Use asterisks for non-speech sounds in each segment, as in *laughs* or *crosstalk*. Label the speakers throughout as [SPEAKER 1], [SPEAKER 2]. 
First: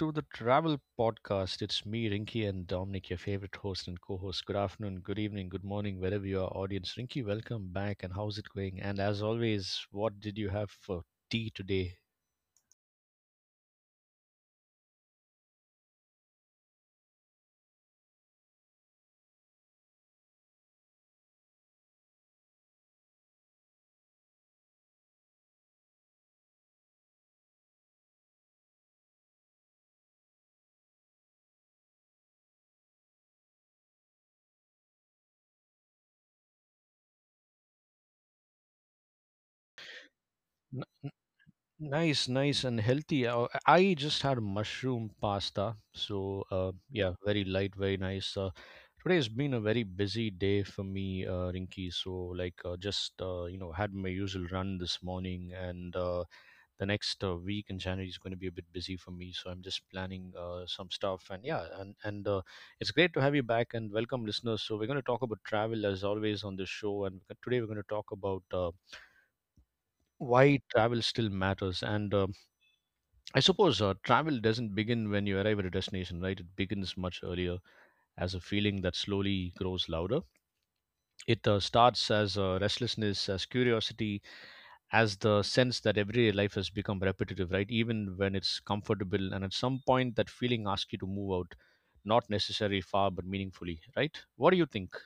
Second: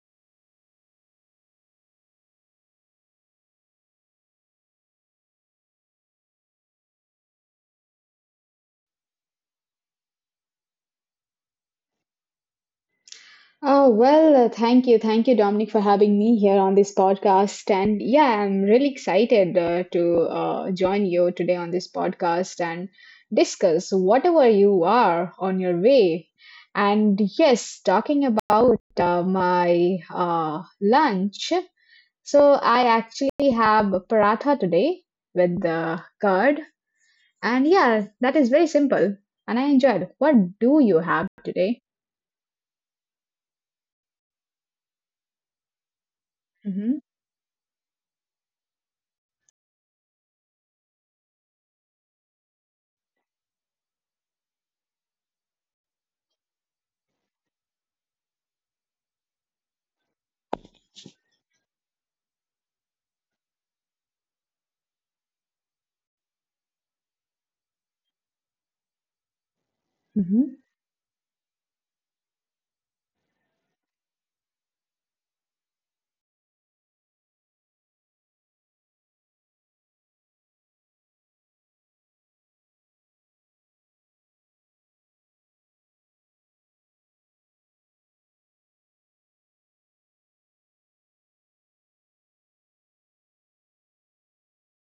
[SPEAKER 1] to the Travel Podcast. It's me, Rinky, and Dominic, your favorite host and co host. Good afternoon, good evening, good morning, wherever you are, audience. Rinky, welcome back, and how's it going? And as always, what did you have for tea today?
[SPEAKER 2] Oh, well, thank you. Thank you, Dominic, for having me here on this podcast. And yeah, I'm really excited to join you today on this podcast and discuss whatever you are on your way. And yes, talking about my lunch. So I actually have paratha today with the curd. And yeah, that is very simple. And I enjoyed. What
[SPEAKER 1] N-
[SPEAKER 2] do you have today?
[SPEAKER 1] Nice, nice, and healthy. I just had mushroom pasta, so yeah,
[SPEAKER 2] Mm-hmm.
[SPEAKER 1] very light, very nice. Today has been a very busy day for me, Rinky. So, had my usual run this morning, and the next week in January is going to be a bit busy for me, so I'm just planning some stuff. And yeah, and it's great to have you back, and welcome, listeners. So we're going to talk about travel as always on this show, and today we're going to talk about why travel still matters. And I suppose travel doesn't begin when you arrive at a destination, right? It begins much earlier, as a feeling that slowly grows louder. It starts as restlessness, as curiosity, as the sense that everyday life has become repetitive, right? Even when it's comfortable. And at some point, that feeling asks you to move out, not necessarily far, but meaningfully, right? What do you think?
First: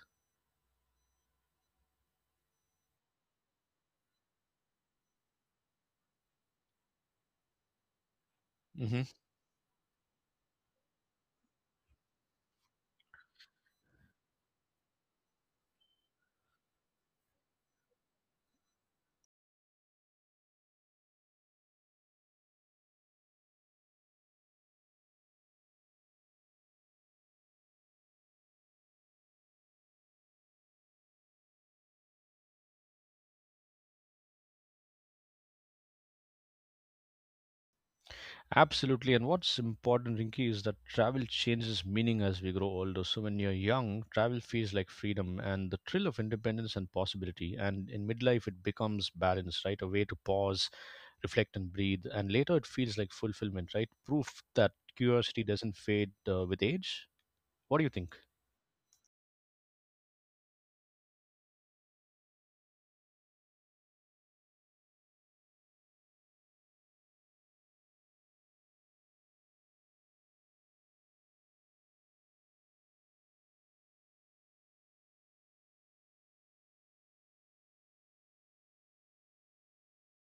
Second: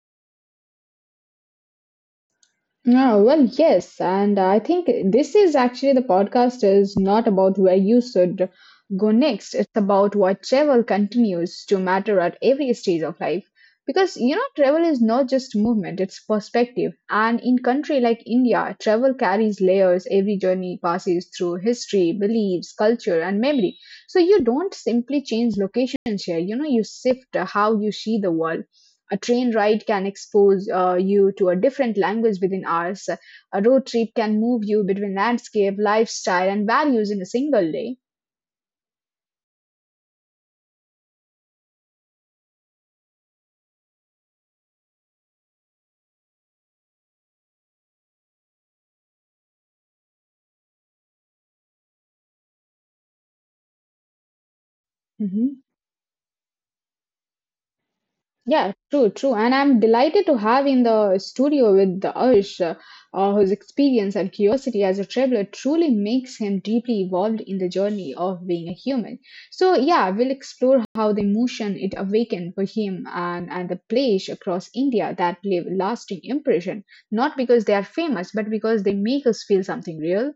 [SPEAKER 2] No, well, yes, and I think this is actually the podcast is not about where you should
[SPEAKER 1] hmm
[SPEAKER 2] go next. It's about what travel continues to matter at every stage of life. Because you know, travel is not just movement, it's perspective. And in country like India, travel carries layers. Every journey passes through history, beliefs, culture, and memory. So you don't simply change locations here. You know, you shift how you see the world. A train ride can expose you to a different language within hours. A road trip can move you between landscape, lifestyle, and values in a single day.
[SPEAKER 1] Absolutely. And what's important, Rinky, is that travel changes meaning as we grow older. So when you're young, travel feels like freedom and the thrill of independence and possibility. And in midlife, it becomes balance, right? A way to pause, reflect, and breathe. And later, it feels like fulfillment, right? Proof that curiosity
[SPEAKER 2] Mhm.
[SPEAKER 1] doesn't fade with age. What do you think?
[SPEAKER 2] Yeah, true, true. And I'm delighted to have in the studio with the Arsh, whose experience and curiosity as a traveler truly makes him deeply involved in the journey of being a human. So, yeah, we'll explore how the emotion it awakened for him and, the place across India that leave lasting impression, not because they are famous, but because they make us feel something real.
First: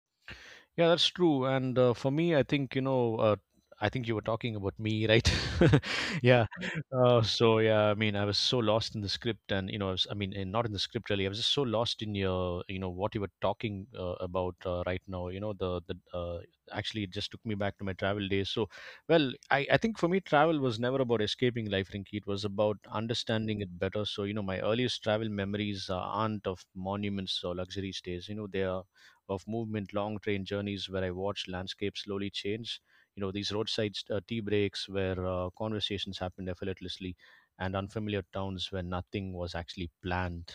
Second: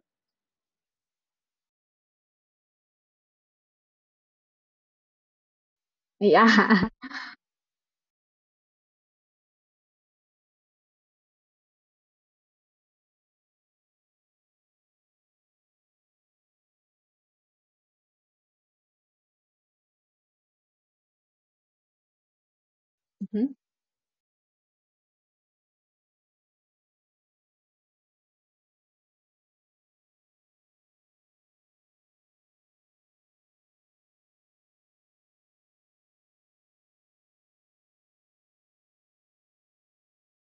[SPEAKER 1] Yeah, that's true. And for me, I think, I think you were talking about me, right? *laughs* Yeah.
[SPEAKER 2] Yeah.
[SPEAKER 1] So, yeah, I mean, I was so lost in the script and, you know, I, was, I mean, in, not in the script really. I was just so lost in your, you know, what you were talking about right now. You know, actually, it just took me back to my travel days. So, well, I think for me, travel was never about escaping life, Rinky. It was about understanding
[SPEAKER 2] *laughs*
[SPEAKER 1] it better. So, you know, my earliest travel memories aren't of monuments or luxury stays. You know, they are of movement, long train journeys where I watched landscapes slowly change. You know, these roadside tea breaks where conversations happened effortlessly, and unfamiliar towns where nothing was actually planned.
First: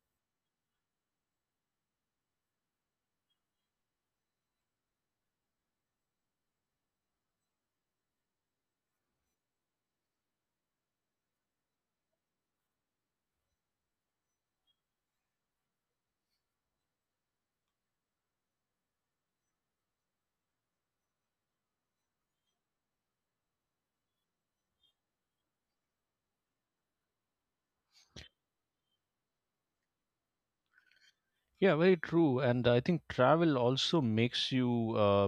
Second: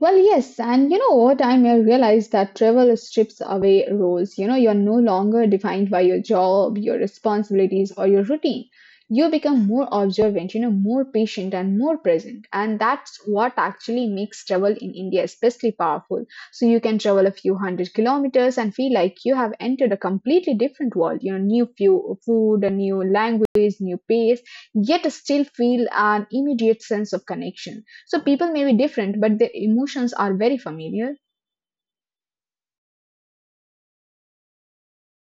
[SPEAKER 2] Well, yes, and you know, over time, I realized that travel strips away roles. You know, you're no longer defined by your job, your responsibilities, or your routine. You become more observant, you know, more patient and more present. And that's what actually makes travel in India especially powerful. So you can travel a few hundred kilometers and feel like you have entered a completely different world, you know, new food, a new language, new pace, yet still feel an immediate sense of connection so people may be different, but their emotions are very familiar.
[SPEAKER 1] Yeah, very true. And I think travel also makes you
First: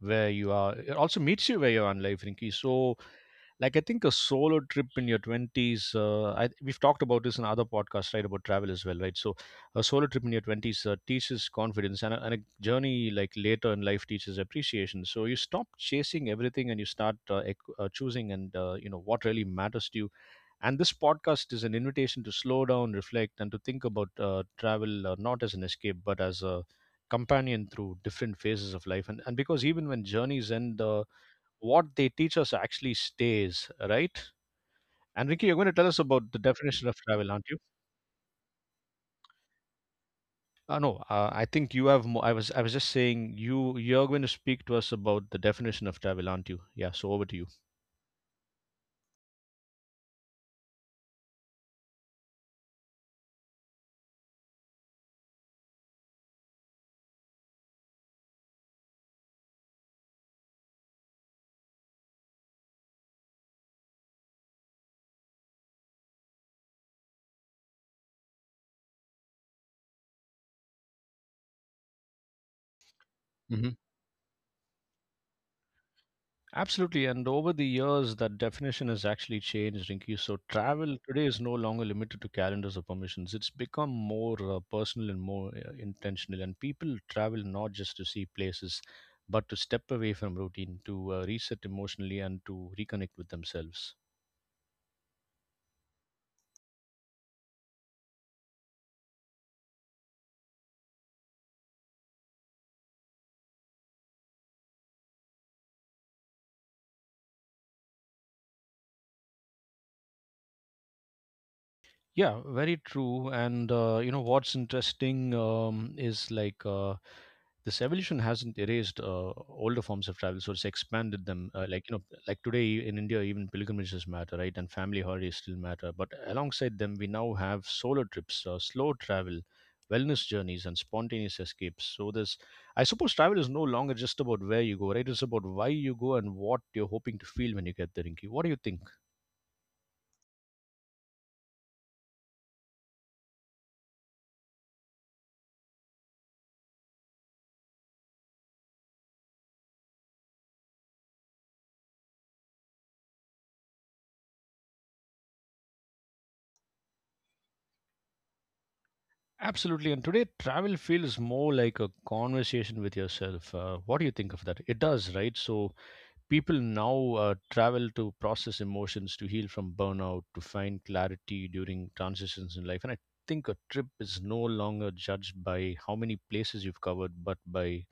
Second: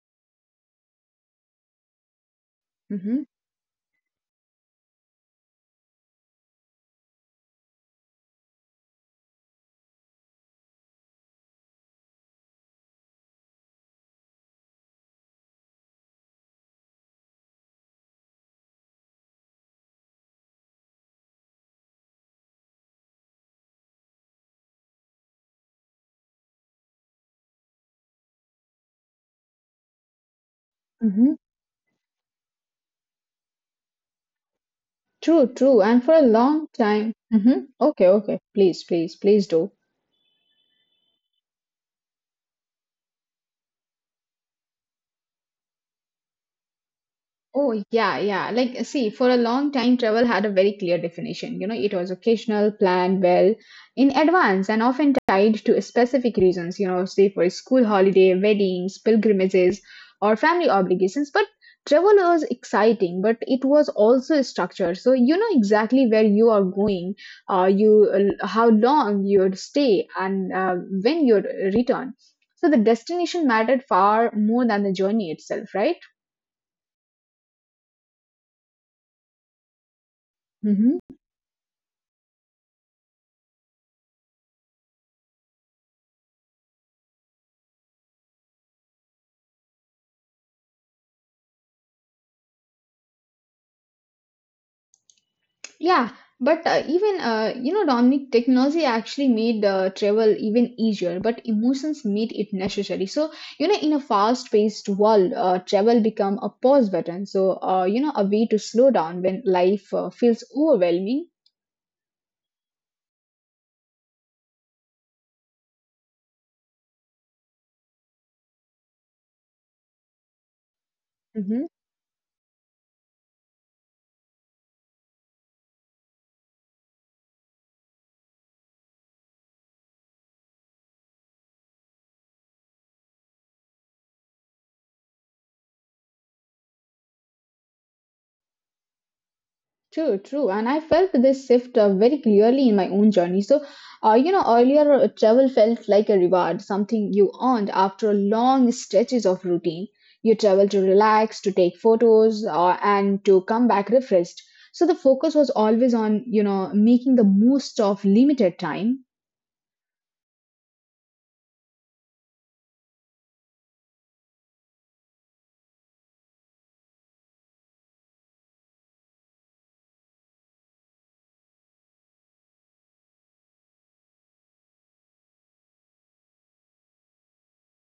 [SPEAKER 1] where you are. It also meets you where you are in life, Rinki. So,
[SPEAKER 2] Hmm.
[SPEAKER 1] like, I think a solo trip in your 20s, we've talked about this in other podcasts, right, about travel as well, right? So a solo trip in your 20s teaches confidence, and a journey like later in life teaches appreciation. So you stop chasing everything, and you start choosing, and you know what really matters to you. And this podcast is an invitation to slow down, reflect, and to think about travel not as an escape but as a companion through different phases of life. And Because even when journeys end,
[SPEAKER 2] Mm-hmm.
[SPEAKER 1] what they teach us actually stays, right? And Ricky, you're
[SPEAKER 2] True,
[SPEAKER 1] going to tell
[SPEAKER 2] true.
[SPEAKER 1] us
[SPEAKER 2] And for
[SPEAKER 1] about
[SPEAKER 2] a
[SPEAKER 1] the
[SPEAKER 2] long
[SPEAKER 1] definition of
[SPEAKER 2] time.
[SPEAKER 1] travel, aren't you?
[SPEAKER 2] Mm-hmm. Okay, okay. Please, please, please do.
[SPEAKER 1] No, I think you have. I was just saying you. You're going to speak to us about the definition of travel, aren't you? Yeah. So over to
[SPEAKER 2] Oh, yeah, yeah. Like, see, for a long time, travel had a very clear definition. You know, it was occasional, planned well in advance, and often tied to specific reasons, you know, say for a school holiday, weddings, pilgrimages, or family obligations. But travel was exciting, but it was also structured. So you know exactly where you are going, you how long you'd stay, and when you'd return. So the destination
[SPEAKER 1] you.
[SPEAKER 2] mattered far more than the journey itself, right?
[SPEAKER 1] Absolutely, and over the years, that definition has actually changed, Rinky. So, travel
[SPEAKER 2] Mm-hmm.
[SPEAKER 1] today is no longer limited to calendars or permissions. It's become more personal and more intentional. And people travel not just to see places, but to step away from routine, to reset emotionally, and to reconnect with themselves.
[SPEAKER 2] Yeah, but even you know, Dominic, technology actually made travel even easier, but emotions made it necessary. So you know, in a fast-paced world, travel become a pause button. So you know, a way to slow down when life feels overwhelming.
[SPEAKER 1] Yeah, very true. And you know what's interesting, is like. This evolution hasn't erased older forms of travel. So it's expanded them,
[SPEAKER 2] Mhm.
[SPEAKER 1] like, you know, like today in India, even pilgrimages matter, right? And family holidays still matter, but alongside them we now have solo trips, slow travel, wellness journeys, and spontaneous escapes. So this, I suppose, travel is no longer just about where you go, right? It's about why you go and what you're hoping to feel when you get there, Inky. What do you think?
[SPEAKER 2] True, true. And I felt this shift very clearly in my own journey. So, you know, earlier travel felt like a reward, something you earned after long stretches of routine. You travel to relax, to take photos, and to come back refreshed. So the focus was always on, you know, making the most of limited time.
[SPEAKER 1] Absolutely, and today travel feels more like a conversation with yourself, what do you think of that? It does, right? So people now travel to process emotions, to heal from burnout, to find clarity during transitions in life. And I think a trip is no longer judged by how many places you've covered, but by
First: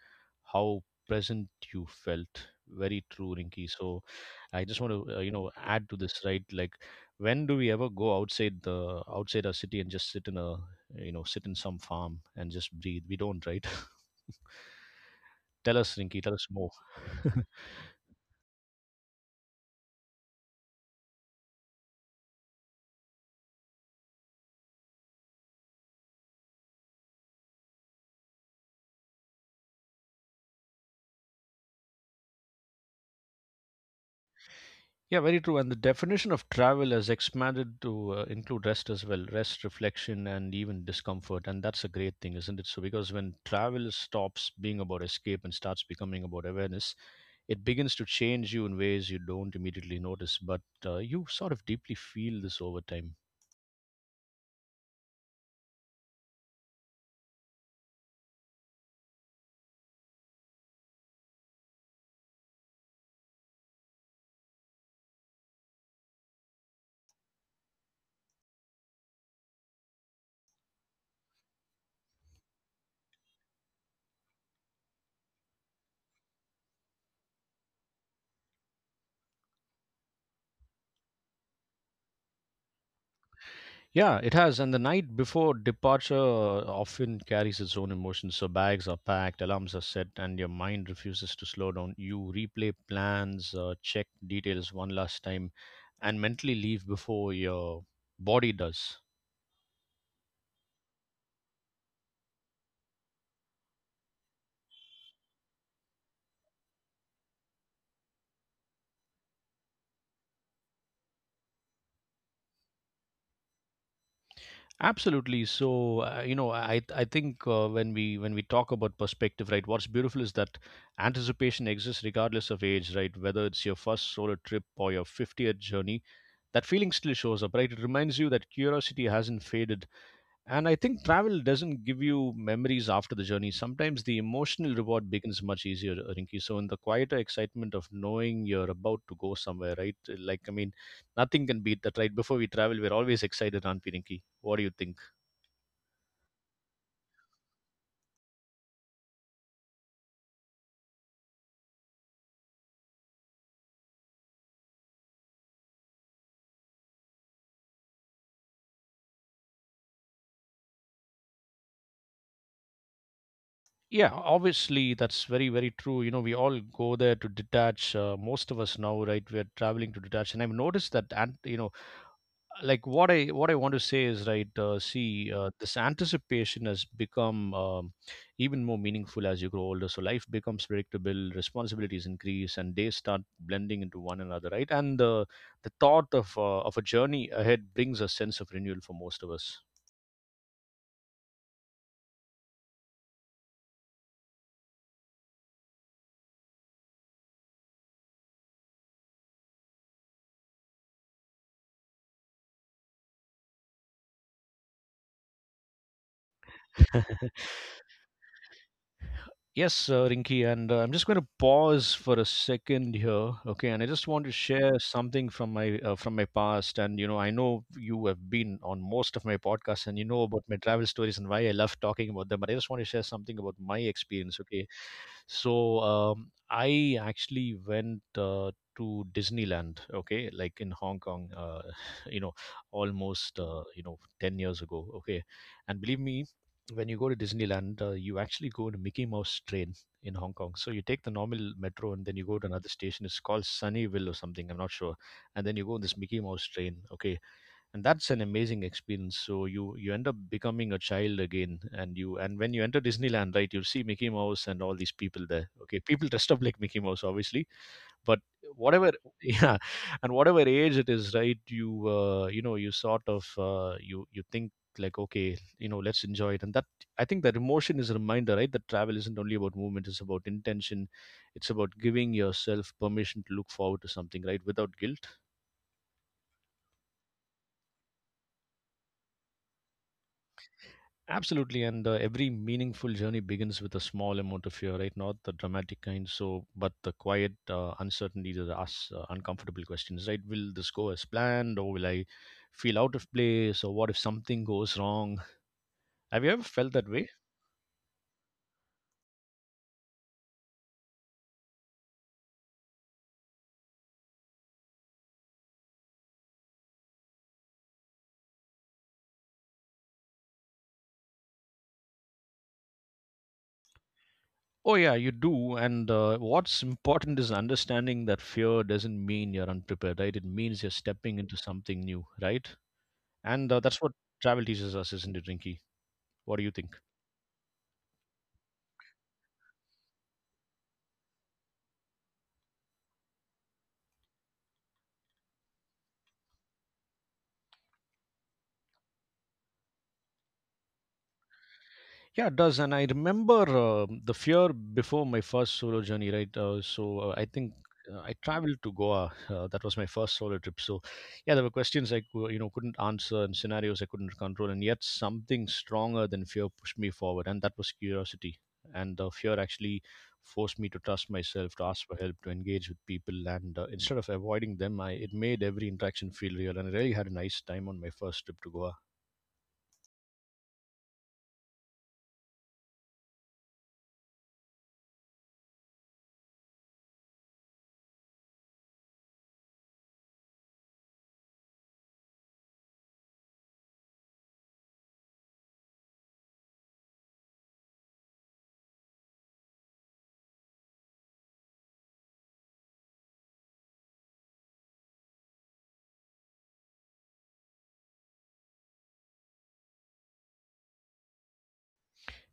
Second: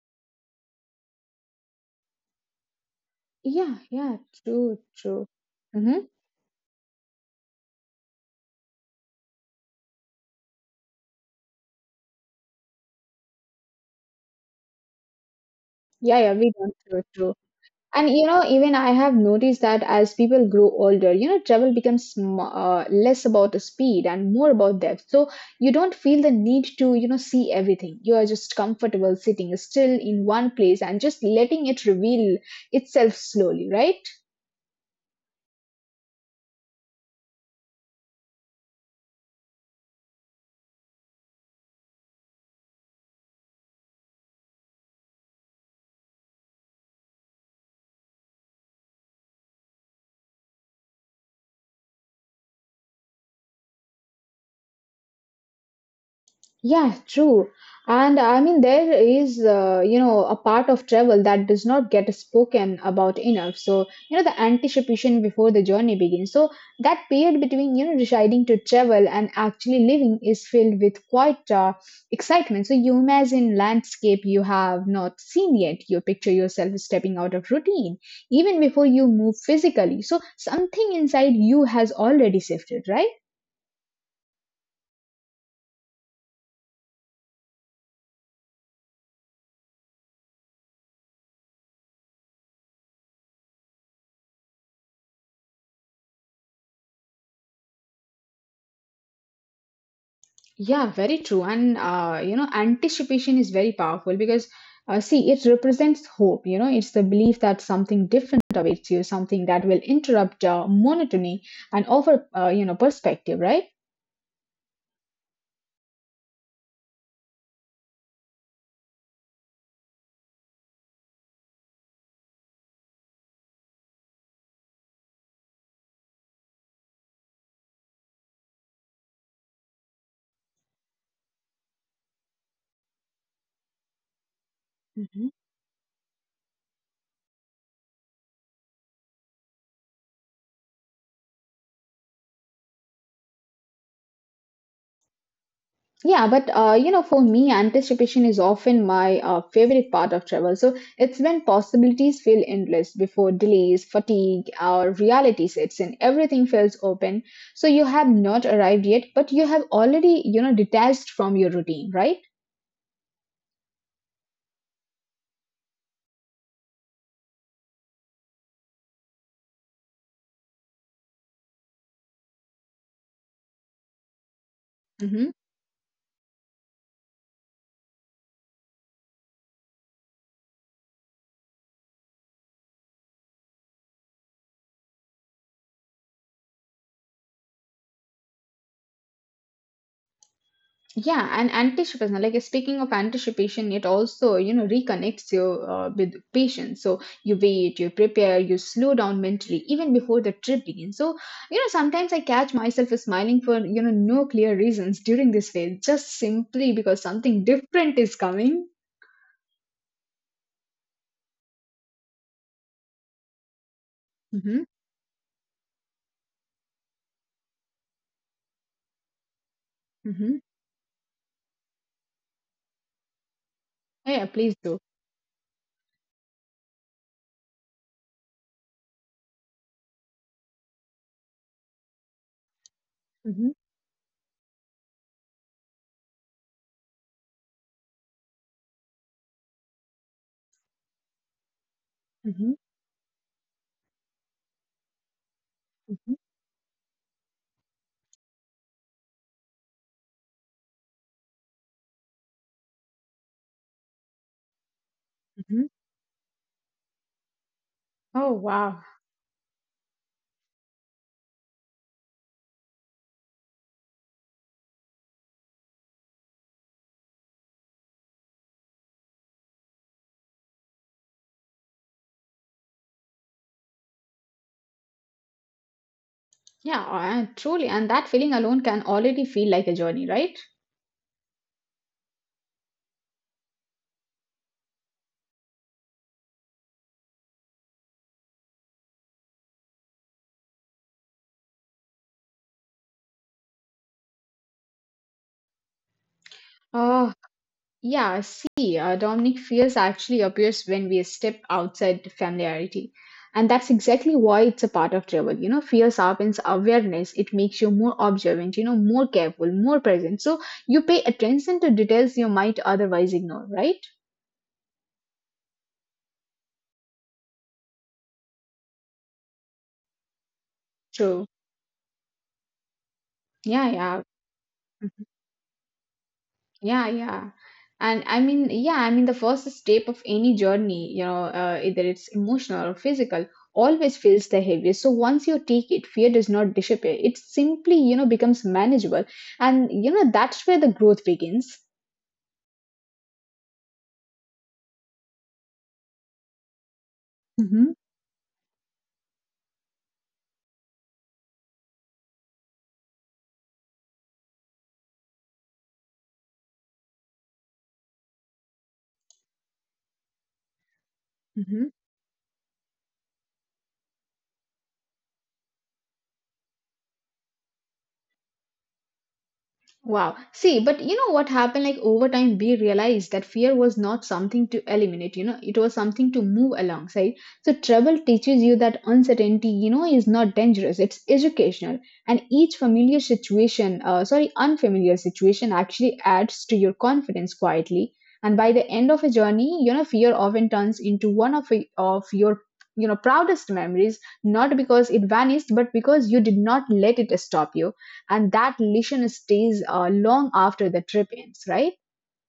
[SPEAKER 1] how present you felt. Very true, Rinki.
[SPEAKER 2] Yeah,
[SPEAKER 1] So
[SPEAKER 2] yeah,
[SPEAKER 1] I
[SPEAKER 2] true,
[SPEAKER 1] just want to,
[SPEAKER 2] true.
[SPEAKER 1] you know, add to
[SPEAKER 2] Mm-hmm.
[SPEAKER 1] this, right? Like, when do we ever go outside the outside our city and just sit in a, you know, sit in some farm and just breathe? We don't, right? *laughs* Tell us,
[SPEAKER 2] Yeah,
[SPEAKER 1] Rinki.
[SPEAKER 2] yeah,
[SPEAKER 1] Tell us
[SPEAKER 2] we
[SPEAKER 1] more.
[SPEAKER 2] don't, true, true.
[SPEAKER 1] *laughs*
[SPEAKER 2] And you know, even I have noticed that as people grow older, you know, travel becomes less about the speed and more about depth. So you don't feel the need to, you know, see everything. You are just comfortable sitting still in one place and just letting it reveal itself slowly, right?
[SPEAKER 1] Yeah, very true. And the definition of travel has expanded to include rest as well, rest, reflection, and even discomfort. And that's a great thing, isn't it? So, because when travel stops being about escape and starts becoming about awareness, it begins to change you in ways you don't immediately notice, but you sort of deeply feel this over time.
[SPEAKER 2] Yeah, true. And I mean, there is, you know, a part of travel that does not get spoken about enough. So, you know, the anticipation before the journey begins. So, that period between, you know, deciding to travel and actually living is filled with quite excitement. So, you imagine landscape you have not seen yet. You picture yourself stepping out of routine even before you move physically. So, something inside you has already shifted, right?
[SPEAKER 1] Yeah, it has. And the night before departure often carries its own emotions. So bags are packed, alarms are set, and your mind refuses to slow down. You replay plans, check details one last time, and mentally leave before your body does.
[SPEAKER 2] Yeah, very true. And, you know, anticipation is very powerful because, see, it represents hope. You know, it's the belief that something different awaits you, something that will interrupt monotony and offer, you know, perspective, right?
[SPEAKER 1] Absolutely. So, you know, I think, when we talk about perspective, right? What's beautiful is that anticipation exists regardless of age, right? Whether it's your first solo trip or your 50th journey, that feeling still shows up, right? It reminds you that curiosity hasn't faded. And I think travel doesn't give you memories after the journey. Sometimes the emotional reward
[SPEAKER 2] Mhm.
[SPEAKER 1] begins much easier, Rinki. So, in the quieter excitement of knowing you're about to go somewhere, right? I mean, nothing can beat that, right? Before we travel, we're always excited, aren't we, Rinki? What do you think?
[SPEAKER 2] Yeah, but you know, for me, anticipation is often my favorite part of travel. So it's when possibilities feel endless before delays, fatigue, or reality sets in. Everything feels open. So you have not arrived yet, but you have already, you know, detached from your routine, right?
[SPEAKER 1] Yeah, obviously, that's very, very true. You know, we all go there to detach. Most of us now, right? We're traveling to detach. And I've noticed that. And, you know, like, what I want to say is, right, see
[SPEAKER 2] Hmm.
[SPEAKER 1] this anticipation has become, even more meaningful as you grow older. So life becomes predictable, responsibilities increase, and days start blending into one another, right? And the thought of, of a journey ahead brings a sense of renewal for most of us.
[SPEAKER 2] Yeah, and anticipation, like speaking of anticipation, it also, you know, reconnects you with patience. So you wait, you prepare, you slow down mentally even before the trip begins. So, you know, sometimes I catch myself smiling for, you know, no clear reasons during this phase, just simply because something different is coming.
[SPEAKER 1] Yes, Rinki, and I'm just going to pause for a second here, okay? And I just want to share
[SPEAKER 2] Mm-hmm,
[SPEAKER 1] something from my past. And you know, I know you have been on most of my podcasts, and you know about
[SPEAKER 2] mm-hmm.
[SPEAKER 1] my travel stories and why I love talking about them. But I just want to share something about my
[SPEAKER 2] Yeah, yeah,
[SPEAKER 1] experience, okay?
[SPEAKER 2] please do.
[SPEAKER 1] So I actually went to Disneyland, okay, like in Hong Kong, *laughs* you know, almost,
[SPEAKER 2] Mm-hmm,
[SPEAKER 1] you know, 10 years ago, okay. And believe me, when you go to Disneyland, you actually go to Mickey Mouse train in Hong Kong. So you take the normal metro and then you go to
[SPEAKER 2] mm-hmm,
[SPEAKER 1] another station. It's called Sunnyville or something. I'm not sure. And then you go on this Mickey
[SPEAKER 2] mm-hmm,
[SPEAKER 1] Mouse train. Okay, and that's an amazing experience. So you end up becoming a child again, and you, and when you enter Disneyland, right, you'll see Mickey Mouse and all these people there.
[SPEAKER 2] mm-hmm.
[SPEAKER 1] Okay, people dressed up like Mickey Mouse, obviously, but
[SPEAKER 2] Oh,
[SPEAKER 1] whatever.
[SPEAKER 2] wow.
[SPEAKER 1] *laughs* Yeah. And whatever age it is, right, you, you know you sort of, you think like, okay, you know, let's enjoy it. And that, I think, that emotion is a reminder, right, that travel isn't only about movement. It's about intention. It's about giving yourself permission to look forward to something, right, without guilt.
[SPEAKER 2] Yeah, truly. And that feeling alone can already feel like a journey, right?
[SPEAKER 1] Absolutely, and every meaningful journey begins with a small amount of fear, right? Not the dramatic kind, so, but the quiet uncertainty that asks uncomfortable questions, right? Will this go as planned, or will I feel out of place, or what if something goes wrong? Have you ever felt that way?
[SPEAKER 2] Oh, yeah, see, Dominic, fears actually appears when we step outside the familiarity. And that's exactly why it's a part of travel. You know, fear sharpens awareness. It makes you more observant, you know, more careful, more present. So you pay attention to details you might otherwise ignore, right?
[SPEAKER 1] Oh yeah, you do. And what's important is understanding that fear doesn't mean you're unprepared, right? It means you're stepping
[SPEAKER 2] True.
[SPEAKER 1] into something new, right? And
[SPEAKER 2] Yeah,
[SPEAKER 1] That's what
[SPEAKER 2] yeah.
[SPEAKER 1] travel teaches us, isn't it, Rinky? What do you think?
[SPEAKER 2] Yeah, yeah. And I mean, yeah, I mean, the first step of any journey, you know, either it's emotional or physical, always feels the heaviest. So once you take it, fear does not disappear. It simply, you know, becomes manageable. And, you know, that's where the growth begins.
[SPEAKER 1] Yeah, it does. And I remember the fear before my first solo journey, right?
[SPEAKER 2] Hmm.
[SPEAKER 1] I traveled to Goa. That was my first solo trip. So yeah, there were questions I couldn't answer and scenarios I couldn't control, and yet something stronger than fear pushed me forward, and that was curiosity. And the fear actually forced me to trust myself, to ask for help, to engage with people, and instead of avoiding them, I it made every interaction feel real. And I really had a nice time on my first trip to Goa.
[SPEAKER 2] Wow. See, but you know what happened? Like over time, we realized that fear was not something to eliminate, you know, it was something to move alongside. So, travel teaches you that uncertainty, you know, is not dangerous, it's educational. And each unfamiliar situation actually adds to your confidence quietly. And by the end of a journey, you know, fear often turns into one of your, you know, proudest memories, not because it vanished, but because you did not let it stop you and that lesion stays long after the trip ends, right?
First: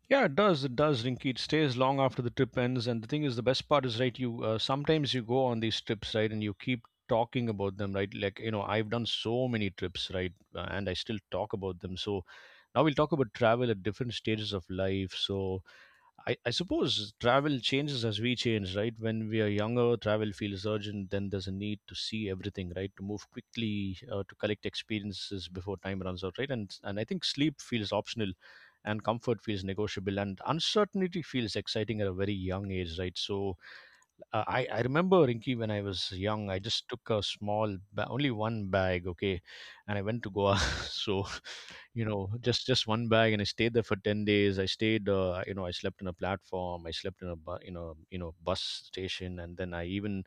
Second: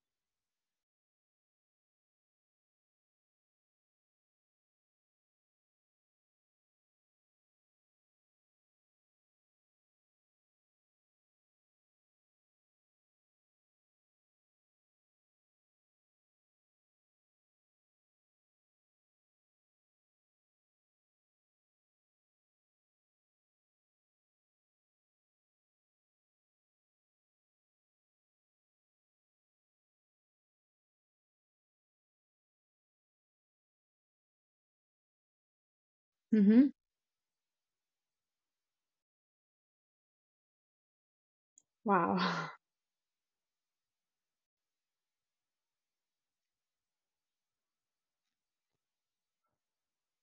[SPEAKER 1] Yeah, it does. It does, Rinky. It stays long after the trip ends. And the thing is, the best part is, right, you sometimes you go on these trips, right, and you keep talking about them, right? Like, you know, I've done so many trips, right, and I still talk about them. So now we'll talk about travel at different stages of life. So, I suppose travel changes as we change, right? When we are younger, travel feels urgent. Then there's a need to see everything, right? To move quickly, to collect experiences before time runs out, right? And I think sleep feels optional, and comfort feels negotiable, and uncertainty feels exciting at a very young age, right? So I remember Rinky when I was young, I
[SPEAKER 2] Mm-hmm.
[SPEAKER 1] just took a only one bag, okay, and I went to Goa. *laughs* So, you
[SPEAKER 2] Wow.
[SPEAKER 1] know, just one bag, and I stayed there for 10 days. I stayed, I slept in a platform, I slept in a, bus station, and then I even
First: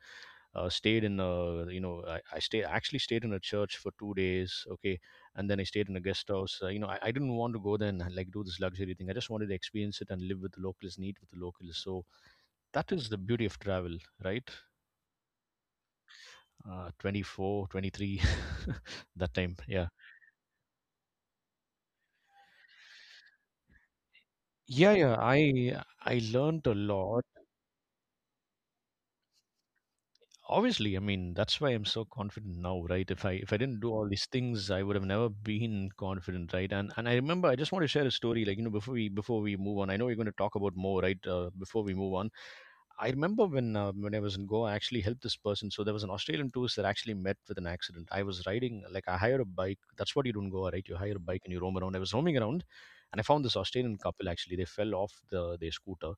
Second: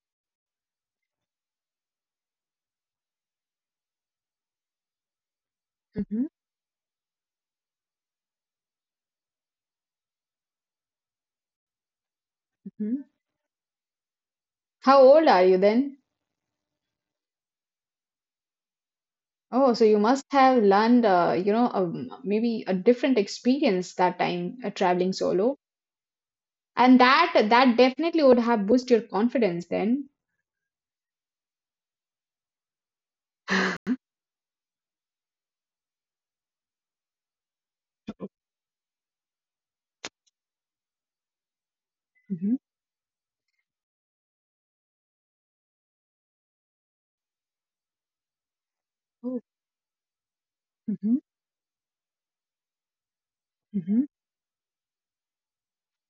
[SPEAKER 1] stayed in a, you know, I stayed actually stayed in a church for 2 days, okay, and then I stayed in a guest
[SPEAKER 2] Hmm.
[SPEAKER 1] house. I didn't want to go there and like do this luxury thing. I just wanted to experience it and live with the locals, and eat with the locals. So that
[SPEAKER 2] Hmm.
[SPEAKER 1] is the beauty of travel, right?
[SPEAKER 2] How old are you then?
[SPEAKER 1] uh, 24 23 *laughs* that time.
[SPEAKER 2] Oh,
[SPEAKER 1] Yeah.
[SPEAKER 2] so you must have learned, you know, maybe a different experience that time
[SPEAKER 1] yeah yeah
[SPEAKER 2] traveling solo,
[SPEAKER 1] i i learned a
[SPEAKER 2] and
[SPEAKER 1] lot.
[SPEAKER 2] that definitely would have boosted your confidence then.
[SPEAKER 1] Obviously, I mean that's why I'm so confident now, right? If I didn't do all these things I would have never been confident, right? And I remember, I just want to share a story, like, you know, before we move on. I know we're going to talk about more, right? Before we move on,
[SPEAKER 2] Hmm.
[SPEAKER 1] I remember when I was in Goa, I actually helped this person. So there was an Australian tourist that actually met with an accident. I was riding like I hired a
[SPEAKER 2] Oh.
[SPEAKER 1] bike. That's what you do in Goa, right? You hire a
[SPEAKER 2] Hmm.
[SPEAKER 1] bike and you roam around. I was roaming around, and I found this Australian
[SPEAKER 2] Hmm.
[SPEAKER 1] couple. Actually, they fell off their scooter.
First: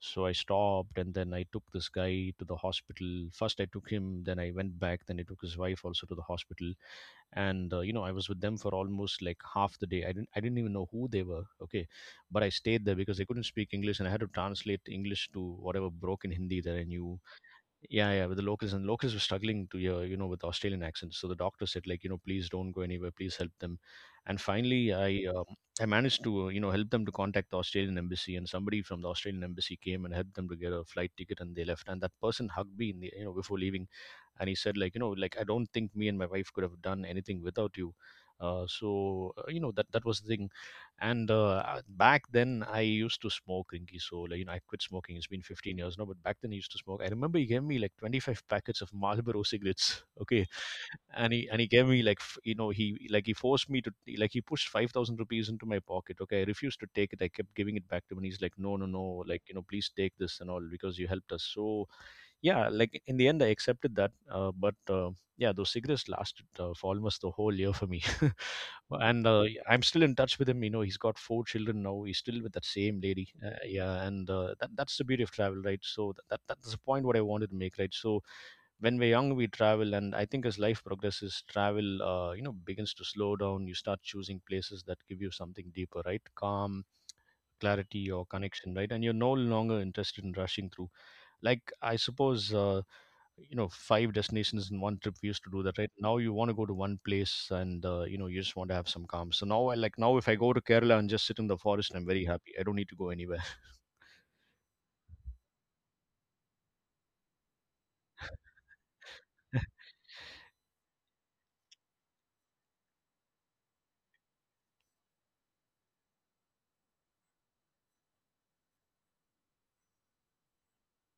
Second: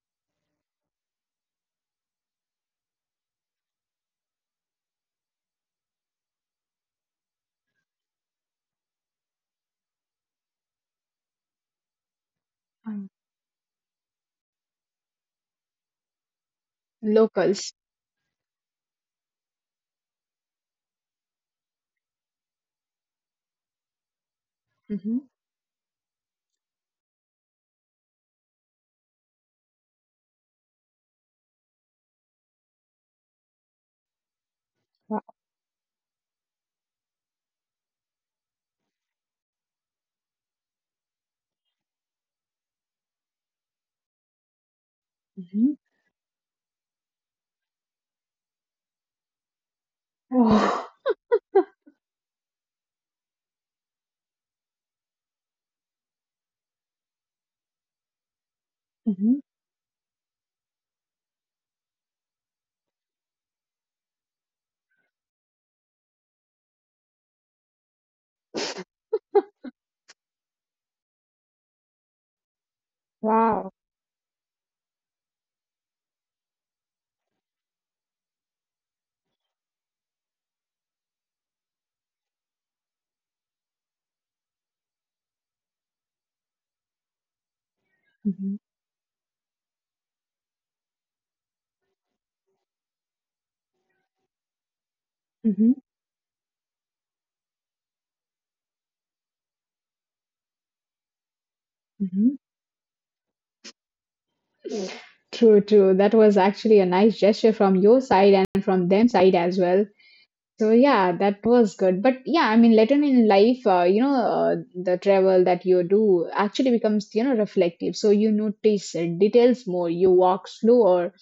[SPEAKER 1] So I stopped, and then I took this guy to the hospital. First, I took him. Then I went back. Then I took his wife also to the hospital, and you know, I was with them for almost like half the day. I didn't even know who they were, okay, but I stayed there
[SPEAKER 2] Um,
[SPEAKER 1] because they couldn't speak English and I had to translate English to whatever broken Hindi that I knew.
[SPEAKER 2] Locals.
[SPEAKER 1] Yeah, yeah, with the locals, and locals were struggling to hear, you know, with Australian accents, so the doctor said, like, you know, please don't go anywhere, please help them. And finally
[SPEAKER 2] Hmm.
[SPEAKER 1] I managed to you know, help them to contact the Australian embassy, and somebody from the Australian embassy came and helped them to get a flight ticket, and they left, and that person hugged me in the, you know, before leaving, and he said, like, you know,
[SPEAKER 2] Wow.
[SPEAKER 1] like, I don't think me and my wife could have done anything without you. You know, that that was the thing. And back then I used to smoke, Rinky, so, like, you know, I quit smoking, it's been
[SPEAKER 2] Hmm.
[SPEAKER 1] 15 years now, but back then I used to smoke. I remember he gave me like 25 packets of Marlboro cigarettes. *laughs* Okay.
[SPEAKER 2] Oh.
[SPEAKER 1] And he gave me like he forced me to, like, he pushed 5,000 rupees into my pocket, okay, I refused to take it, I kept giving it back to him, and he's like, no, no, no,
[SPEAKER 2] Hmm.
[SPEAKER 1] like, you know, please take this and all because you helped us. So yeah, like, in the end I accepted that. But yeah, those cigarettes lasted for almost the whole year for me. *laughs* And yeah, I'm still in touch with him, you know, he's got four children now, he's still with that same lady.
[SPEAKER 2] Wow.
[SPEAKER 1] Yeah. And that's the beauty of travel, right? So that's the point what I wanted to make, right? So when we're young, we travel, and I think as life progresses, travel you know, begins to slow down. You start choosing places that give you something deeper, right? Calm, clarity, or
[SPEAKER 2] Hmm.
[SPEAKER 1] connection, right? And you're no longer interested in rushing through. Like, I suppose you know, five destinations in one trip, we used to do that, right? Now you want to go to one place and you know, you just want to have some calm. So now, I like, now if I go to Kerala and just sit in the forest, I'm very
[SPEAKER 2] Hmm.
[SPEAKER 1] happy, I don't need to go anywhere.
[SPEAKER 2] True, true. That was actually a nice gesture from your side and from them side as well.
[SPEAKER 1] *laughs*
[SPEAKER 2] So yeah, that was good. But yeah, I mean, later in life, the travel that you do actually becomes, you know, reflective. So you notice details more. You walk slower.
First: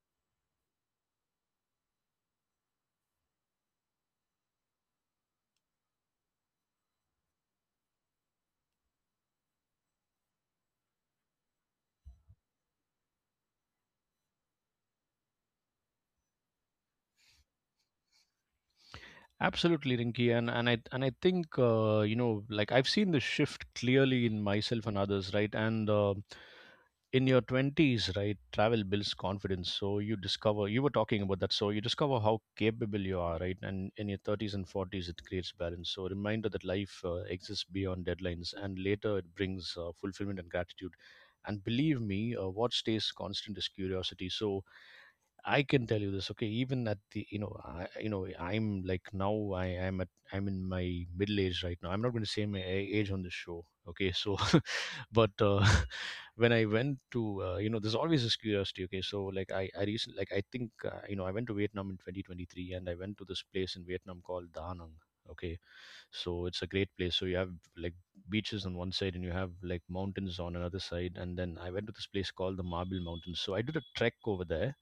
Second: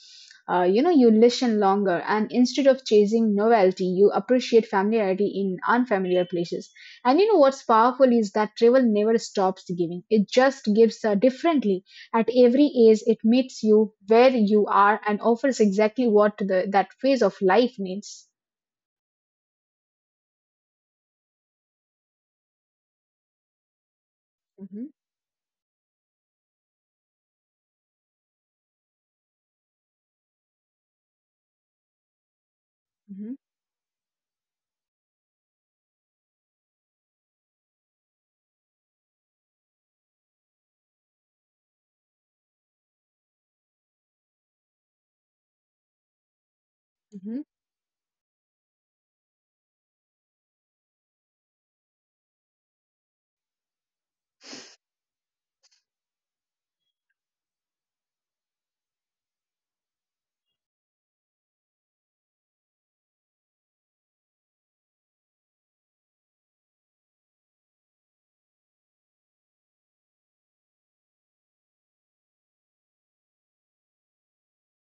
[SPEAKER 2] You know, you listen longer, and instead of chasing novelty, you appreciate familiarity in unfamiliar places. And you know what's powerful is that travel never stops giving. It just gives differently at every age. It meets you where you are and offers exactly what the that phase of life needs.
[SPEAKER 1] Absolutely, Rinki, and I think you know, like I've seen the shift clearly in myself
[SPEAKER 2] Mhm.
[SPEAKER 1] and others, right? And in your twenties, right, travel builds confidence. So you discover, you were talking about that. So you discover how capable you
[SPEAKER 2] Mhm,
[SPEAKER 1] are, right? And in your thirties and forties, it creates balance. So a reminder that life exists beyond deadlines, and later it brings fulfillment and gratitude. And believe me, what stays constant is curiosity. So I can tell you this, okay, even at the, you
[SPEAKER 2] mhm,
[SPEAKER 1] know, I, you know, I'm like now I am at, I'm in my middle age right now. I'm not going to say my age on this show. Okay. So *laughs* but *laughs* when I went to you know, there's always this curiosity. Okay, so like I recently, like I think you know, I went to Vietnam in 2023, and I went to this place in Vietnam called Da Nang. Okay, so it's a great place. So you have like beaches on one side, and you have like mountains on another side. And then I went to this place called the Marble Mountains. So I did a trek over there,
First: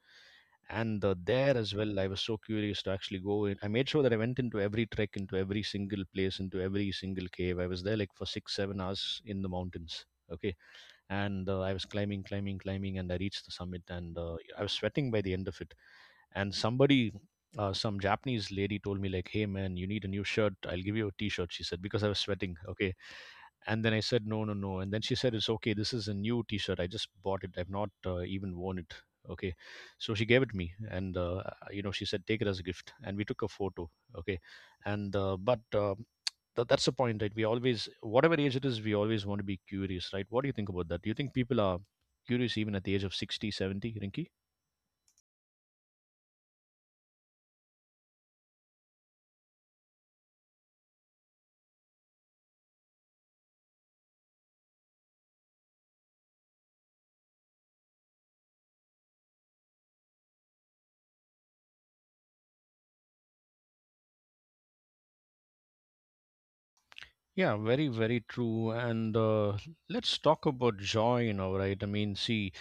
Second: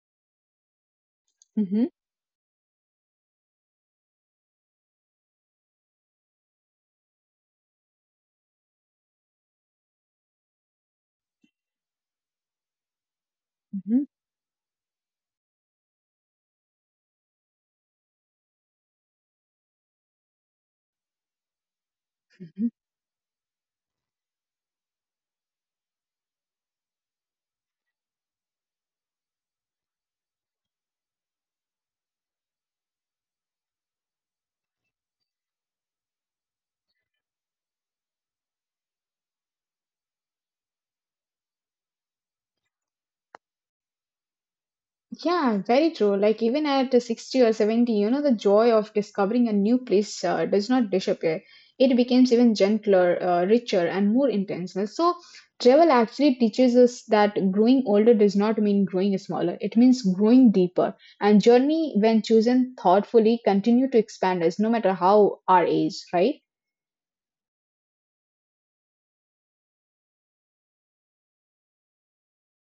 [SPEAKER 1] and there as
[SPEAKER 2] mhm,
[SPEAKER 1] well, I was so curious to actually go in. I made sure that I went into every trek, into every single place, into every single cave. I was there like for 6 7 hours in the mountains, okay. And I was climbing climbing, and I reached the summit,
[SPEAKER 2] mhm,
[SPEAKER 1] and I was sweating by the end of it, and somebody, some Japanese lady told me, like, hey man, you need a new shirt, I'll give you a t-shirt, she said, because I was sweating,
[SPEAKER 2] mhm.
[SPEAKER 1] okay. And then I said, no, no, no, and then she said, it's okay, this is a new t-shirt, I just bought it, I've not even worn it, okay. So she gave it me, and you know, she said, take it as a gift, and we took a photo, okay. And that's the point, right? We always, whatever age it is, we always want to be curious, right? What do you think about that? Do you think people are curious even at the age of 60, 70, 70, Rinky?
[SPEAKER 2] Yeah, very true. Like even at 60 or 70, you know, the joy of discovering a new place does not disappear. It becomes even gentler, richer, and more intentional. So travel actually teaches us that growing older does not mean growing smaller. It means growing deeper. And journey, when chosen thoughtfully, continue to expand us, no matter how our age, right?
[SPEAKER 1] Yeah, very very true. And let's talk about joy, you know, right? I mean, see,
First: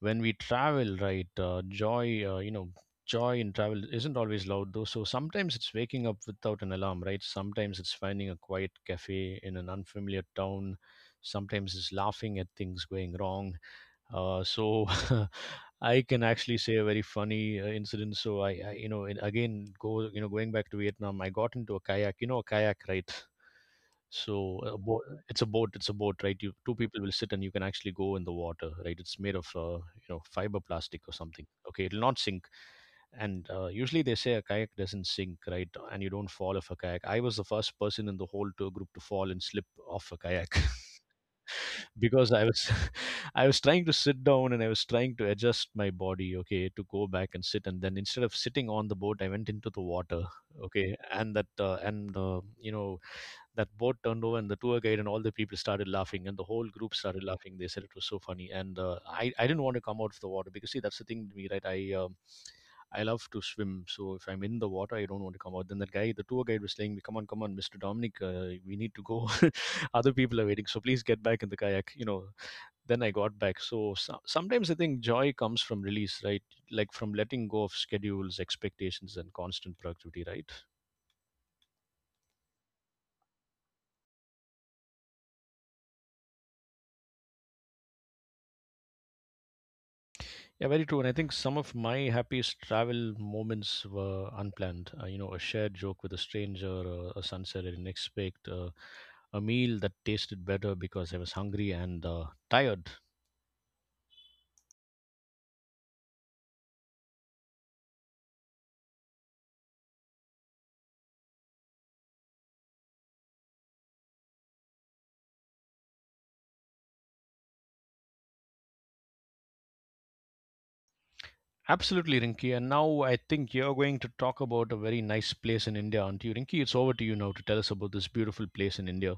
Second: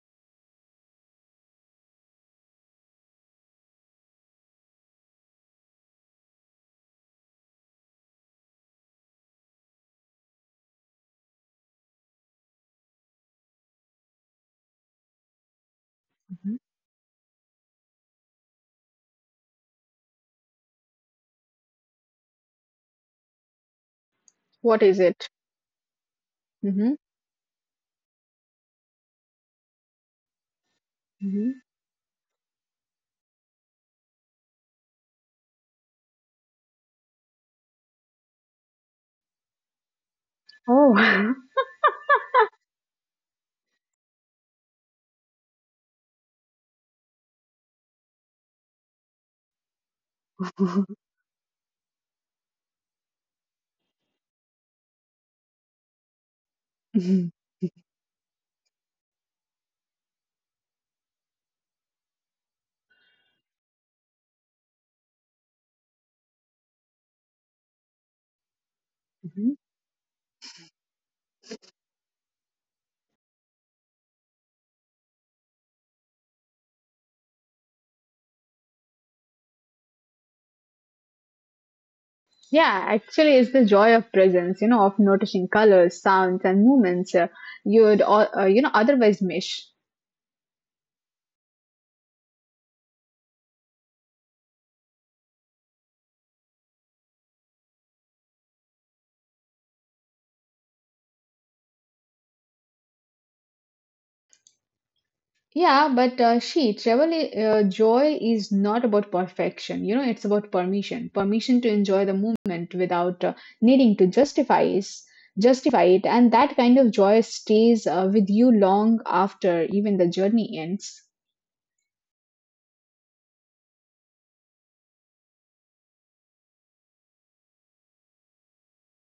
[SPEAKER 1] when we travel, right, joy you know joy in travel isn't always loud though. So sometimes it's waking up without an alarm, right? Sometimes it's finding a quiet cafe in an unfamiliar town. Sometimes it's laughing at things going wrong. uh, so *laughs* I can
[SPEAKER 2] Mhm.
[SPEAKER 1] actually say a very funny incident. So I you know, and again, going back to Vietnam, I got into a kayak. You know, a kayak, right? So a
[SPEAKER 2] What is
[SPEAKER 1] boat,
[SPEAKER 2] it?
[SPEAKER 1] it's a boat, right? You two
[SPEAKER 2] Mm-hmm.
[SPEAKER 1] people will sit and you can actually go in the water, right? It's made of, fiber plastic or something.
[SPEAKER 2] Mm-hmm.
[SPEAKER 1] Okay, it'll not sink. And usually they say a kayak doesn't sink, right? And you don't fall off a kayak. I was the first person in the whole tour group to fall and slip off a kayak.
[SPEAKER 2] Oh.
[SPEAKER 1] *laughs* because I was *laughs* I was trying to sit down and I was trying to adjust my body, okay, to go back and sit. And then instead of sitting on the boat, I went into the water, okay,
[SPEAKER 2] *laughs*
[SPEAKER 1] and that boat turned over and the tour guide and all the people started laughing and the whole group started
[SPEAKER 2] Hmm.
[SPEAKER 1] laughing. They said it was so funny. And I didn't want to come out of the water, because see, that's the thing with me, right? I love to swim, so if I'm in the water I don't want to come out. Then that guy, the tour guide, was saying, "Come on, come on, Mr. Dominic, we need to go. *laughs* Other people are waiting, so please get back in the kayak, then I got back. So sometimes I think joy comes from release, right? Like from letting go of schedules, expectations, and constant productivity, right?
[SPEAKER 2] Yeah, actually, it's the joy of presence, you know, of noticing colors, sounds, and movements you know, otherwise miss.
[SPEAKER 1] Yeah, very true. And I think some of my happiest travel moments were unplanned. A shared joke with a stranger, a sunset I didn't expect, a meal that tasted better because I was hungry and tired.
[SPEAKER 2] Yeah, but joy is not about perfection, you know, it's about permission, permission to enjoy the moment without needing to justify it, and that kind of joy stays with you long after even the journey ends.
[SPEAKER 1] Absolutely, Rinki. And now I think you're going to talk about a very nice place in India, aren't you? Rinki, it's over to you now to tell us about this beautiful place in India.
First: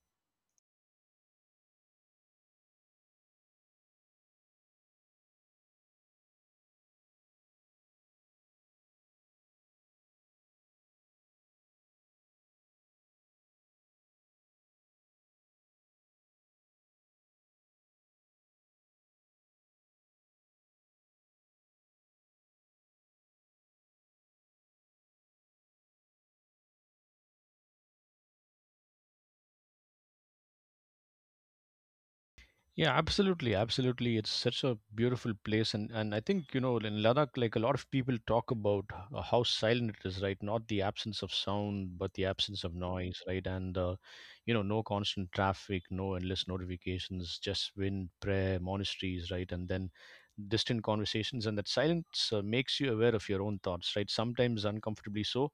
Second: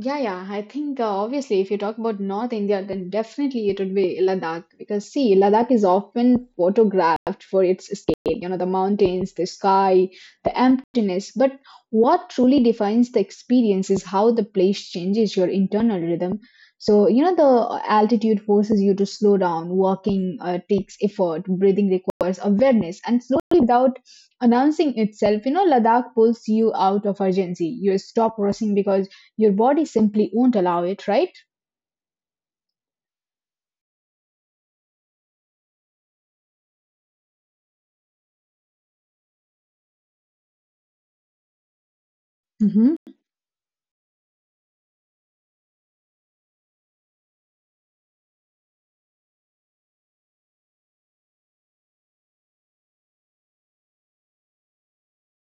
[SPEAKER 2] Yeah, yeah. I think obviously, if you talk about North India, then definitely it would be Ladakh because see, Ladakh is often photographed for its scale, you know, the mountains, the sky, the emptiness. But what truly defines the experience is how the place changes your internal rhythm. So, you know, the altitude forces you to slow down. Walking takes effort, breathing requires awareness, and slowly, without announcing itself, you know, Ladakh pulls you out of urgency. You stop rushing because your body simply won't allow it, right?
[SPEAKER 1] Yeah, absolutely, absolutely. It's such a beautiful place, and I think you know in Ladakh, like a lot of people talk about how silent it is, right? Not the absence of sound, but the absence of
[SPEAKER 2] Mm-hmm.
[SPEAKER 1] noise, right? No constant traffic, no endless notifications, just wind, prayer, monasteries, right? And then distant conversations, and that silence makes you aware of your own thoughts, right? Sometimes uncomfortably so.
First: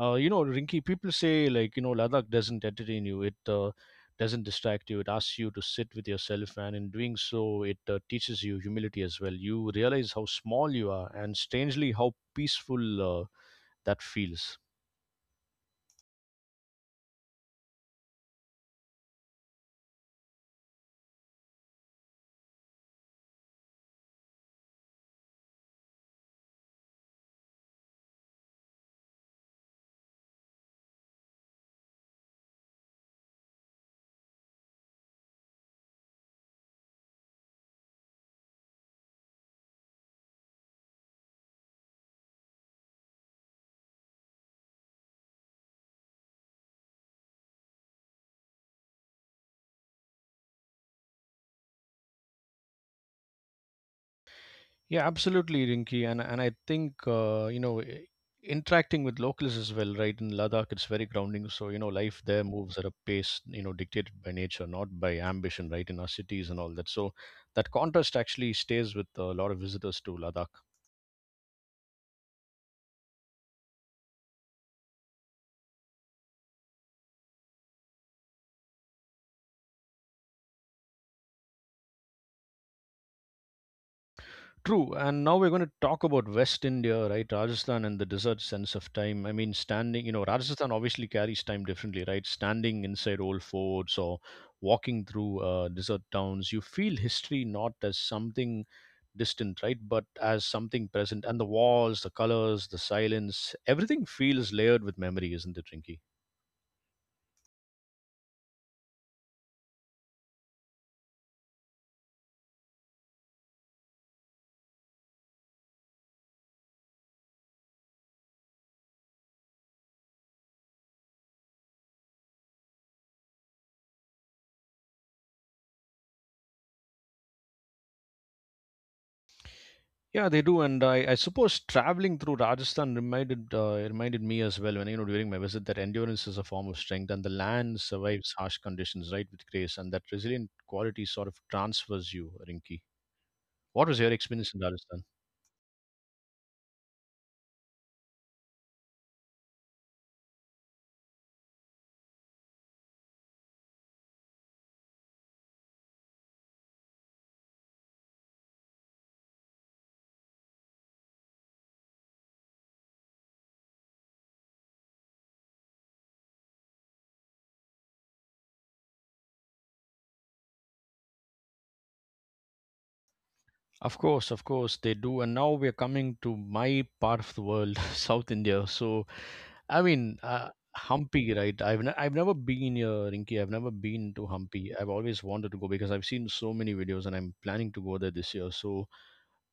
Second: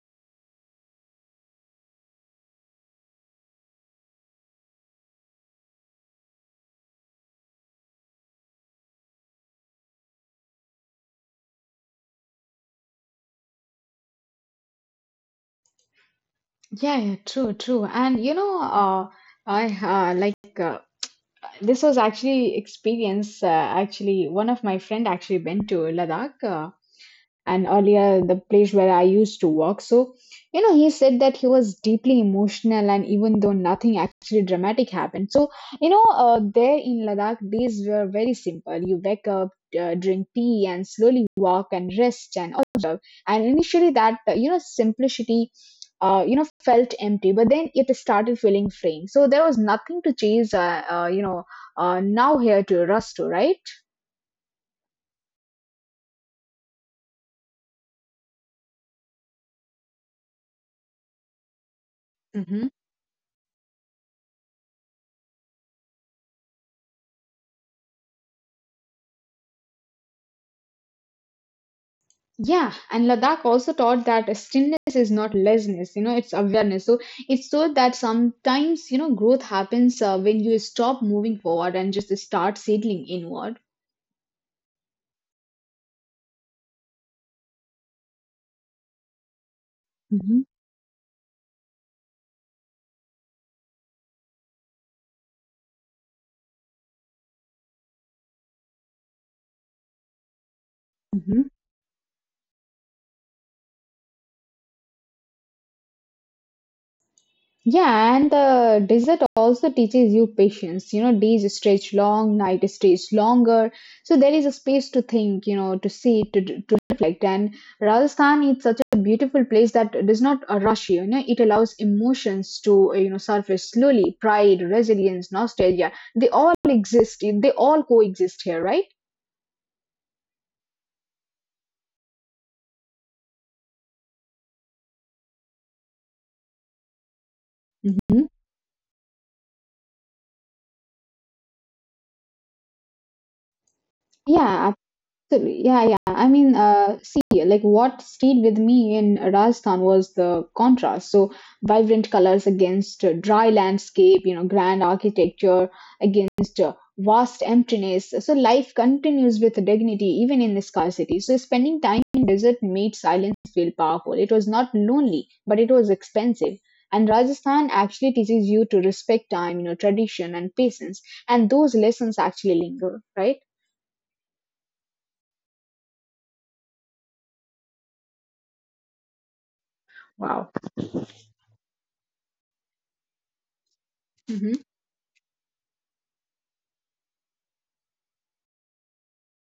[SPEAKER 1] Rinky, people say like you know Ladakh doesn't entertain you. It doesn't distract you. It asks you to sit with yourself, and in doing so, it teaches you humility as well. You realize how small you are, and strangely how peaceful that feels.
[SPEAKER 2] Yeah, yeah, true, true. And you know, I like uh, this was actually experience. Actually, one of my friend actually went to Ladakh, and earlier the place where I used to work. So, you know, he said that he was deeply emotional, and even though nothing actually dramatic happened. So, there in Ladakh, days were very simple. You wake up, drink tea, and slowly walk and rest and initially that simplicity felt empty, but then it started feeling freeing. So there was nothing to chase, now here to rush to, right?
[SPEAKER 1] Yeah, absolutely, Rinki, and I think interacting with locals as well, right? In Ladakh, it's very grounding. So you know, life there
[SPEAKER 2] hmm
[SPEAKER 1] moves at a pace you know dictated by nature, not by ambition, right? In our cities and all that. So that contrast actually stays with a lot of visitors to Ladakh.
[SPEAKER 2] yeah, and Ladakh also taught that stillness is not laziness, you know, it's awareness. So it showed that sometimes, you know, growth happens when you stop moving forward and just start settling inward.
[SPEAKER 1] True. And now we're going to talk about West India, right? Rajasthan and the desert sense of time. I mean, standing, you know,
[SPEAKER 2] hmm
[SPEAKER 1] Rajasthan obviously carries time differently, right? Standing inside old forts or walking through desert towns, you feel history not as something distant, right? But as something present. And the walls, the colors, the silence, everything feels layered with memory, isn't it, Rinky?
[SPEAKER 2] Yeah, and the desert also teaches you patience. You know, days stretch long, night stretch longer. So there is a space to think, you know, to see, to reflect. And Rajasthan is such a beautiful place that does not rush you. You know, it allows emotions to, surface slowly. Pride, resilience, nostalgia. They all exist. They all coexist here, right?
[SPEAKER 1] Yeah, they do, and I suppose traveling through Rajasthan reminded reminded me as well when you know during my visit that endurance is a form of strength, and the land
[SPEAKER 2] hmm
[SPEAKER 1] survives harsh conditions, right, with grace, and that resilient quality sort of transfers you, Rinki. What was your experience in
[SPEAKER 2] Yeah,
[SPEAKER 1] Rajasthan?
[SPEAKER 2] absolutely. Yeah, yeah. I mean, see, like what stayed with me in Rajasthan was the contrast. So vibrant colors against dry landscape, you know, grand architecture against vast emptiness. So life continues with dignity even in the scarcity. So spending time in desert made silence feel powerful. It was not lonely, but it was expensive. And Rajasthan actually teaches you to respect time, you know, tradition and patience. And those lessons actually linger, right?
[SPEAKER 1] Of course, they do, and now we are coming to my part of the world, *laughs* South India. I mean, uh,
[SPEAKER 2] Wow.
[SPEAKER 1] Hampi, right? I've never been here, Rinki. I've never been to
[SPEAKER 2] Mhm.
[SPEAKER 1] Hampi. I've always wanted to go because I've seen so many videos, and I'm planning to go there this year. So.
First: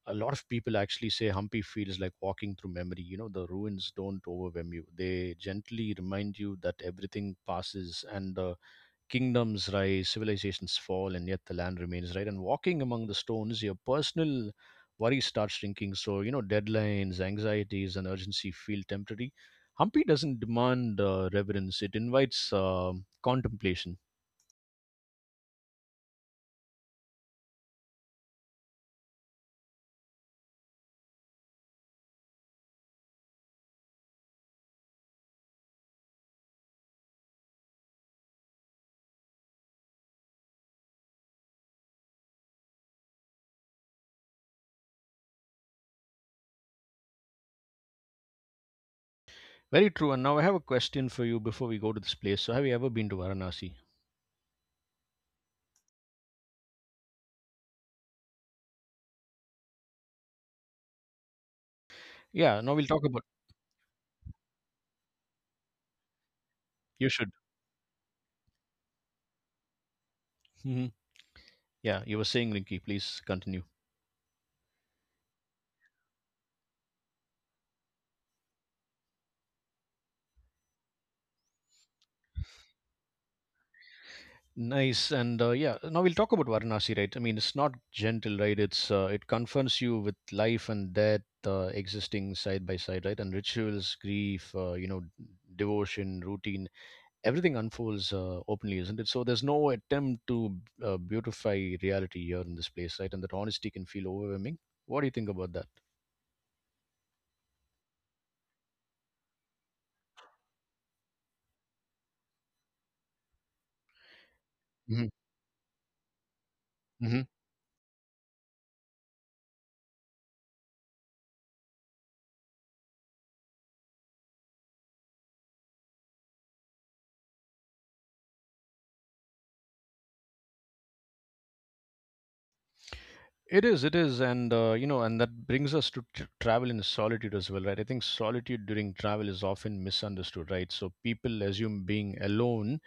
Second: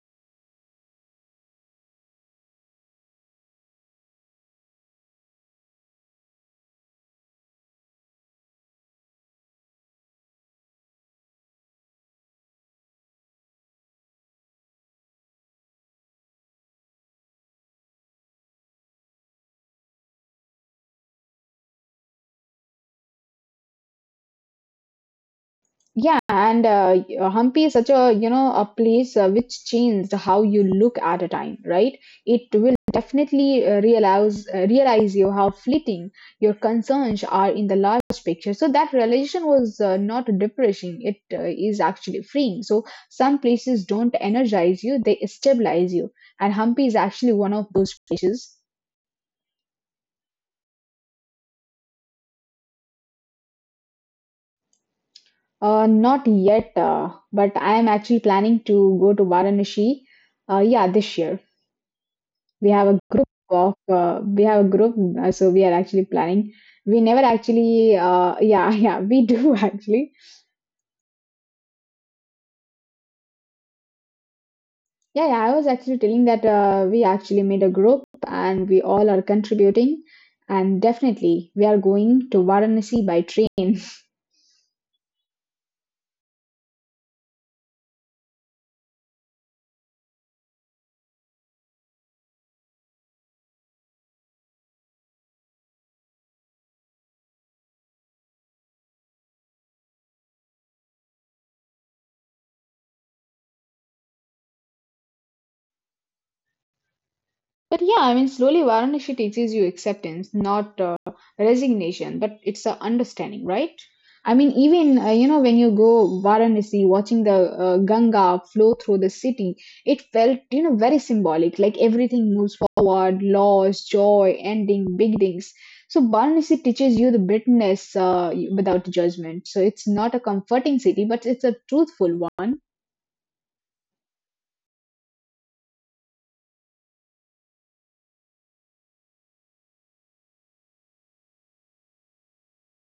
[SPEAKER 1] A lot of people actually say Hampi feels like walking through memory. You know, the ruins don't overwhelm you, they gently remind you that everything passes and kingdoms rise, civilizations fall, and yet the land remains, right? And walking among the stones, your personal worries start shrinking. So, you know, deadlines, anxieties, and urgency feel temporary. Hampi doesn't demand reverence, it invites contemplation.
[SPEAKER 2] Yeah, and Hampi is such a, you know, a place which changed how you look at a time, right? It will definitely realize you how fleeting your concerns are in the large picture. So that realization was not depressing; it is actually freeing. So some places don't energize you; they stabilize you, and Hampi is actually one of those places.
[SPEAKER 1] Very true. And now I have a question for you before we go to this place. So, have you ever been to Varanasi?
[SPEAKER 2] Not yet, but I am actually planning to go to Varanasi. Yeah, this year.
[SPEAKER 1] Yeah,
[SPEAKER 2] We
[SPEAKER 1] now we'll
[SPEAKER 2] have a
[SPEAKER 1] talk about.
[SPEAKER 2] group of we have a group so we are actually planning, we
[SPEAKER 1] You
[SPEAKER 2] never
[SPEAKER 1] should.
[SPEAKER 2] actually, yeah *laughs* yeah, we do *laughs* actually.
[SPEAKER 1] Hmm. Yeah, you were saying, Rinki. Please continue.
[SPEAKER 2] Yeah, yeah, I was actually telling that we actually made a group and we all are contributing, and definitely we are going to varanasi by train.
[SPEAKER 1] Nice, and yeah, now we'll talk about Varanasi, right? I mean, it's not gentle, right? It confronts you with life and death existing side by side, right? And rituals, grief, devotion, routine, everything unfolds openly, isn't it? So there's no attempt to beautify reality here in this place, right? And that honesty can feel overwhelming. What do you think about that?
[SPEAKER 2] But yeah, I mean, slowly Varanasi teaches you acceptance, not resignation, but it's a understanding, right? I mean, even
[SPEAKER 1] Mm-hmm.
[SPEAKER 2] you know, when you go Varanasi, watching the Ganga flow through the city, it felt, you know, very symbolic. Like everything moves forward, loss, joy, ending, beginnings. So Varanasi teaches you the bitterness without judgment. So it's not a comforting city, but it's a truthful one.
[SPEAKER 1] It is, and and that brings us to tr travel in solitude as well, right? I think solitude during travel is often misunderstood, right? So people assume being alone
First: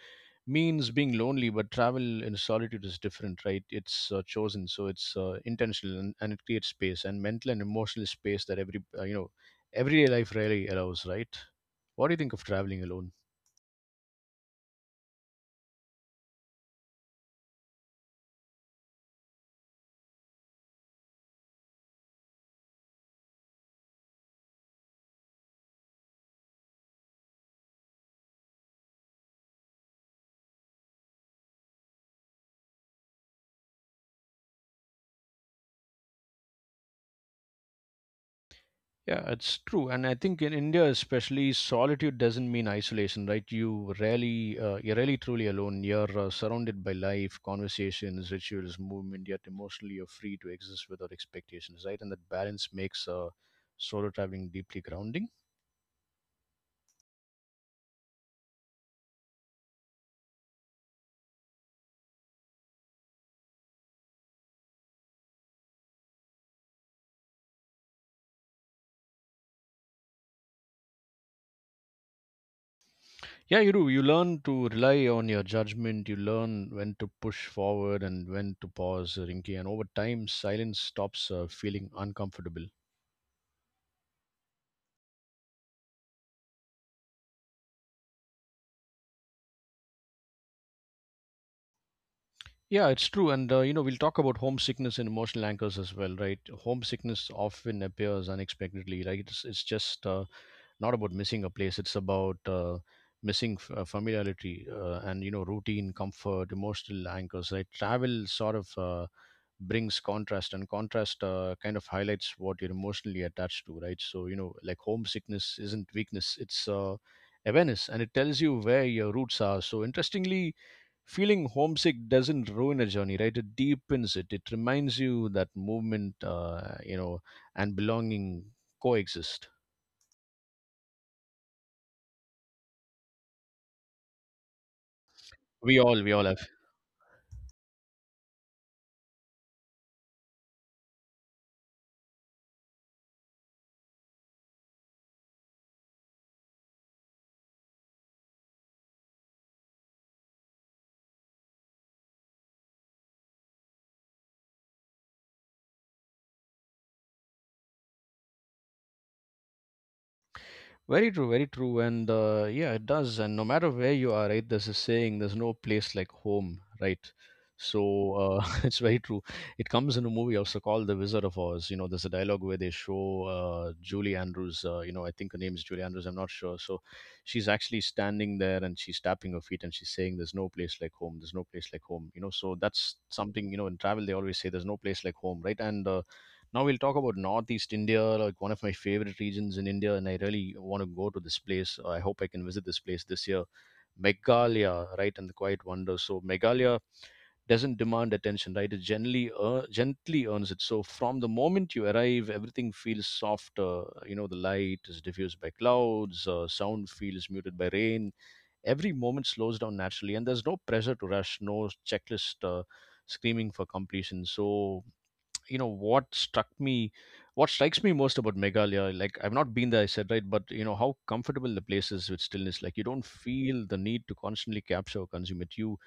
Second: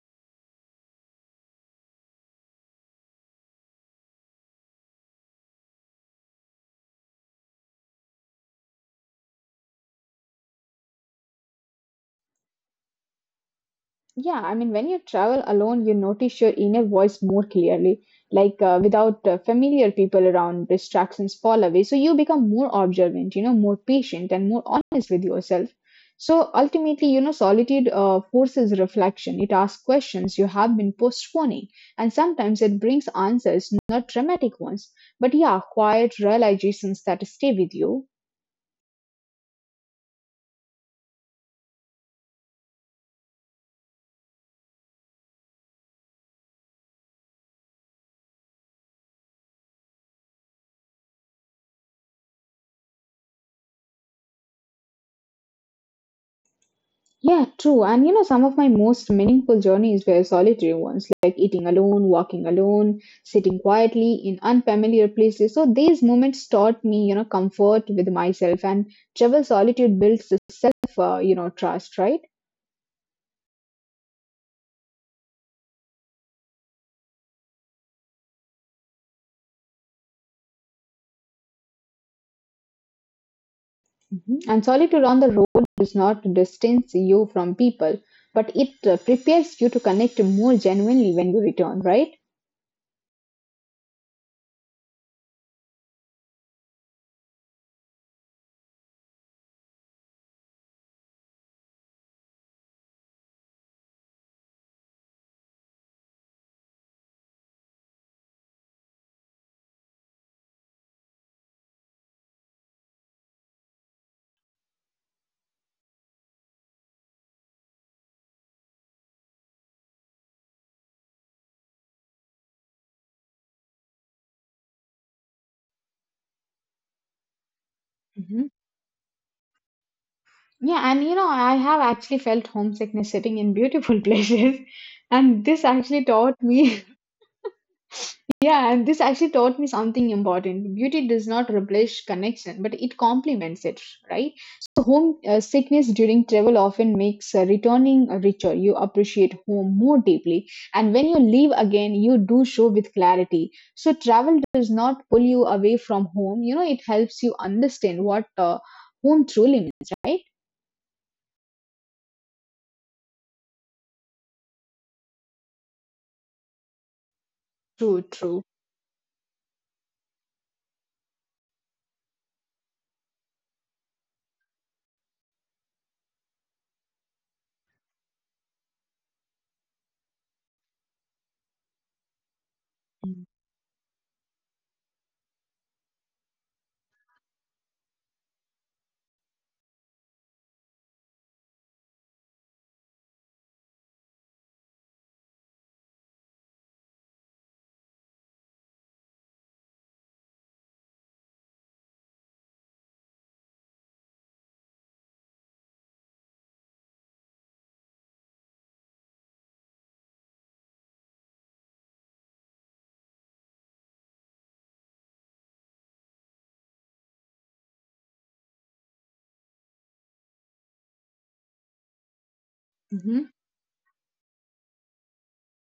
[SPEAKER 1] means being lonely, but travel in solitude is different, right? It's chosen, so it's intentional, and it creates space and mental and emotional space that everyday life rarely allows, right? What do you think of traveling alone?
[SPEAKER 2] Yeah, I mean, when you travel alone, you notice your inner voice more clearly. Like without familiar people around, distractions fall away. So you become more observant, you know, more patient and more honest with yourself. So ultimately, you know, solitude forces reflection. It asks questions you have been postponing. And sometimes it brings answers, not dramatic ones, but yeah, quiet realizations that stay with you.
[SPEAKER 1] Yeah, it's true. And I think in India, especially, solitude doesn't mean isolation, right? You're really truly alone. You're surrounded by life, conversations, rituals, movement, yet emotionally you're free to exist without expectations, right? And that balance makes solo traveling deeply grounding.
[SPEAKER 2] Yeah, true. And you know, some of my most meaningful journeys were solitary ones, like eating alone, walking alone, sitting quietly in unfamiliar places. So these moments taught me, you know, comfort with myself, and travel solitude builds the self, trust, right?
[SPEAKER 1] Yeah, you do. You learn to rely on your judgment. You learn when to push forward and when to pause, Rinki. And over time, silence stops feeling uncomfortable.
[SPEAKER 2] Mhm. And solitude on the road does not distance you from people, but it prepares you to connect more genuinely when you return, right?
[SPEAKER 1] Yeah, it's true. We'll talk about homesickness and emotional anchors as well, right? Homesickness often appears unexpectedly. Like, it's just not about missing a place, it's about familiarity and you know routine, comfort, emotional anchors, right? Travel sort of brings contrast, and contrast kind of highlights what you're emotionally attached to, right? So you know, like, homesickness isn't weakness, it's awareness, and it tells you where your roots are. So interestingly, feeling homesick doesn't ruin a journey, right? It deepens it. It reminds you that movement and belonging
[SPEAKER 2] Mhm.
[SPEAKER 1] coexist.
[SPEAKER 2] Yeah, and you know, I have actually felt homesickness sitting in beautiful *laughs* places. And this
[SPEAKER 1] we all
[SPEAKER 2] actually
[SPEAKER 1] we all have.
[SPEAKER 2] taught me, *laughs* yeah, and this actually taught me something important. Beauty does not replace connection, but it complements it, right? So, home sickness during travel often makes returning richer. You appreciate home more deeply. And when you leave again, you do so with clarity. So, travel does not pull you away from home. You know, it helps you understand what home truly means, right?
[SPEAKER 1] Very true, and yeah, it does. And no matter where you are, right? There's a saying, "There's no place like home," right?
[SPEAKER 2] True,
[SPEAKER 1] So
[SPEAKER 2] true.
[SPEAKER 1] *laughs* it's very true. It comes in a movie also called The Wizard of Oz. You know, there's a dialogue where they show Julie Andrews. I think her name is Julie Andrews. I'm not sure. So she's actually standing there and she's tapping her feet and she's saying, "There's no place like home. There's no place like home." You know, so that's something. You know, in travel they always say, "There's no place like home," right? And now we'll talk about Northeast India, like one of my favorite regions in India, and I really want to go to this place. I hope I can visit this place this year. Meghalaya, right, and the Quiet Wonder. So Meghalaya doesn't demand attention, right? It gently earns it. So from the moment you arrive, everything feels softer. You know, the light is diffused by clouds, sound feels muted by rain. Every moment slows down naturally, and there's no pressure to rush, no checklist screaming for completion. So you know what strikes me most about Meghalaya, like I've not been there, I said, right? But you know how comfortable the place is with stillness. Like you don't
[SPEAKER 2] Mm-hmm.
[SPEAKER 1] feel the need to constantly capture or consume it. You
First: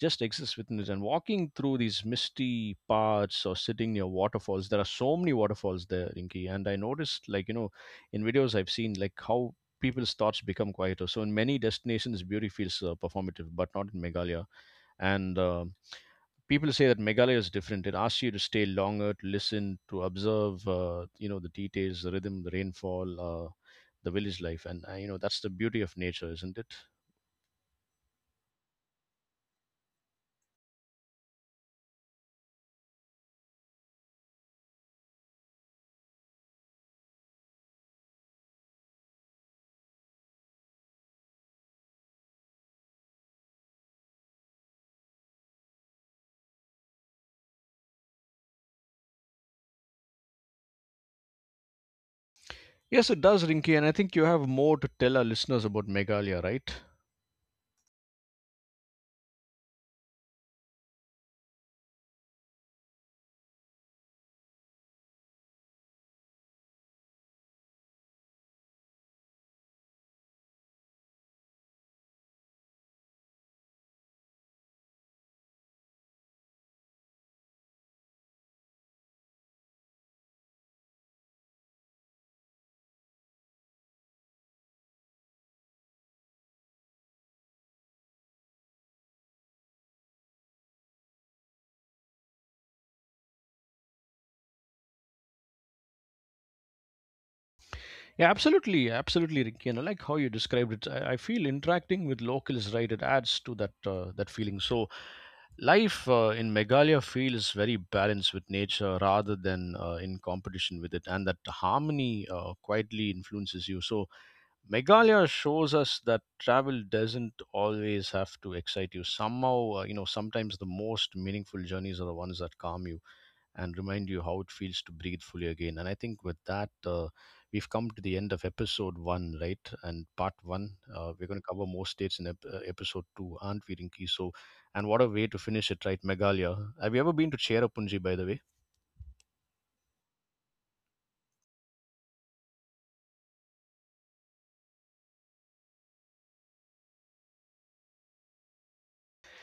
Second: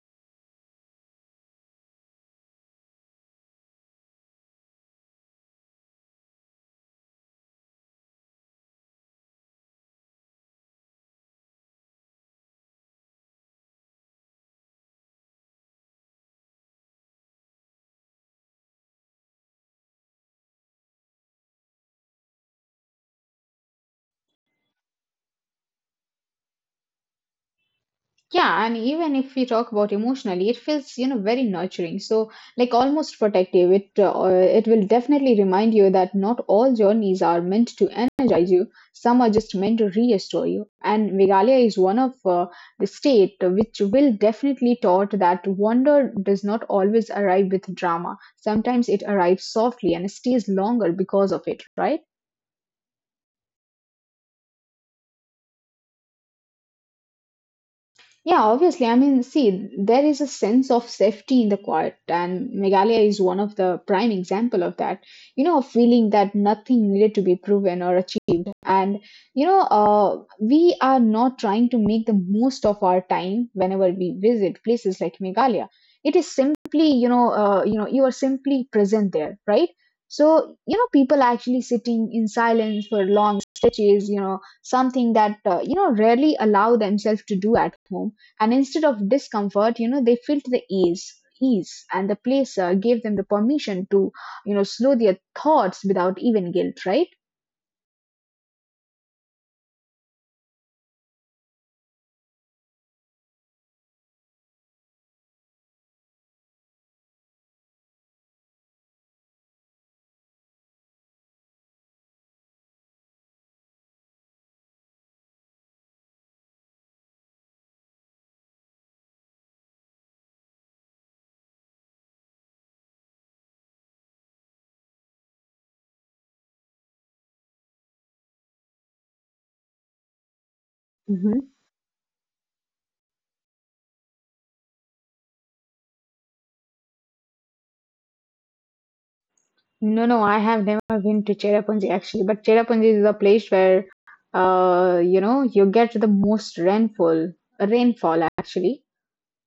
[SPEAKER 1] just exist within it. And walking through these misty paths or sitting near waterfalls, there are so many waterfalls there, Rinki. And I noticed, like you know, in videos I've seen, like how people's thoughts become quieter. So in many destinations, beauty feels performative, but not in Meghalaya. And people say that Meghalaya is different. It asks you to stay longer, to listen, to observe, the details, the rhythm, the rainfall, the village life, and that's the beauty of nature, isn't it?
[SPEAKER 2] Yeah, and even if we talk about emotionally, it feels, you know, very nurturing. So like almost protective. It it will definitely remind you that not all journeys are meant to energize you. Some are just meant to restore you. And Meghalaya is one of the state which will definitely taught that wonder does not always arrive with drama. Sometimes it arrives softly and stays longer because of it, right?
[SPEAKER 1] Yes, it does, Rinki, and I think you have more to tell our listeners about Meghalaya, right?
[SPEAKER 2] Yeah, obviously. I mean, see, there is a sense of safety in the quiet, and Meghalaya is one of the prime example of that. You know, a feeling that nothing needed to be proven or achieved, and we are not trying to make the most of our time whenever we visit places like Meghalaya. It is simply, you know, you are simply present there, right? So, you know, people actually sitting in silence for long stretches, you know, something that you know, rarely allow themselves to do at home, and instead of discomfort, you know, they felt the ease and the place gave them the permission to, you know, slow their thoughts without even guilt, right?
[SPEAKER 1] Yeah, absolutely, absolutely, Ricky. And I like how you described it. I feel interacting with locals, right? It adds to that that feeling. So life in Meghalaya feels very balanced with nature rather than in competition with it, and that harmony quietly influences you. So Meghalaya shows us that travel doesn't always have to excite you. Somehow, sometimes the most meaningful journeys are the ones that calm you and remind you how it feels to breathe fully again. And I think with that, we've come to the end of episode one, right? And part one, we're
[SPEAKER 2] hmm
[SPEAKER 1] going to cover more states in episode two, aren't we, Rinki? So, and what a way to finish it, right, Meghalaya? Have you ever been to Cherrapunji, by the way?
[SPEAKER 2] No, no, I have never been to Cherrapunji actually, but Cherrapunji is a place where, you know, you get the most rainfall actually,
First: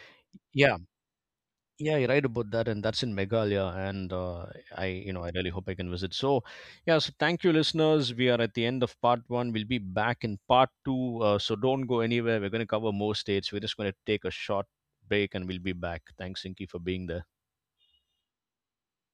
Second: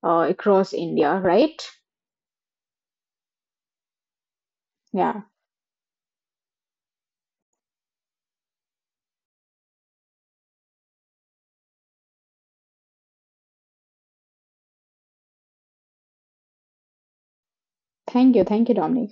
[SPEAKER 2] across
[SPEAKER 1] Yeah.
[SPEAKER 2] India, right?
[SPEAKER 1] Yeah, you're right about that, and that's in Meghalaya, and I, you know,
[SPEAKER 2] Yeah.
[SPEAKER 1] I really hope I can visit. So, yeah, so thank you, listeners. We are at the end of part one. We'll be back in part two, so don't go anywhere. We're going to cover more states. We're just going to take a short break, and we'll be back. Thanks, Inky, for being there.
[SPEAKER 2] Thank you, Dominic.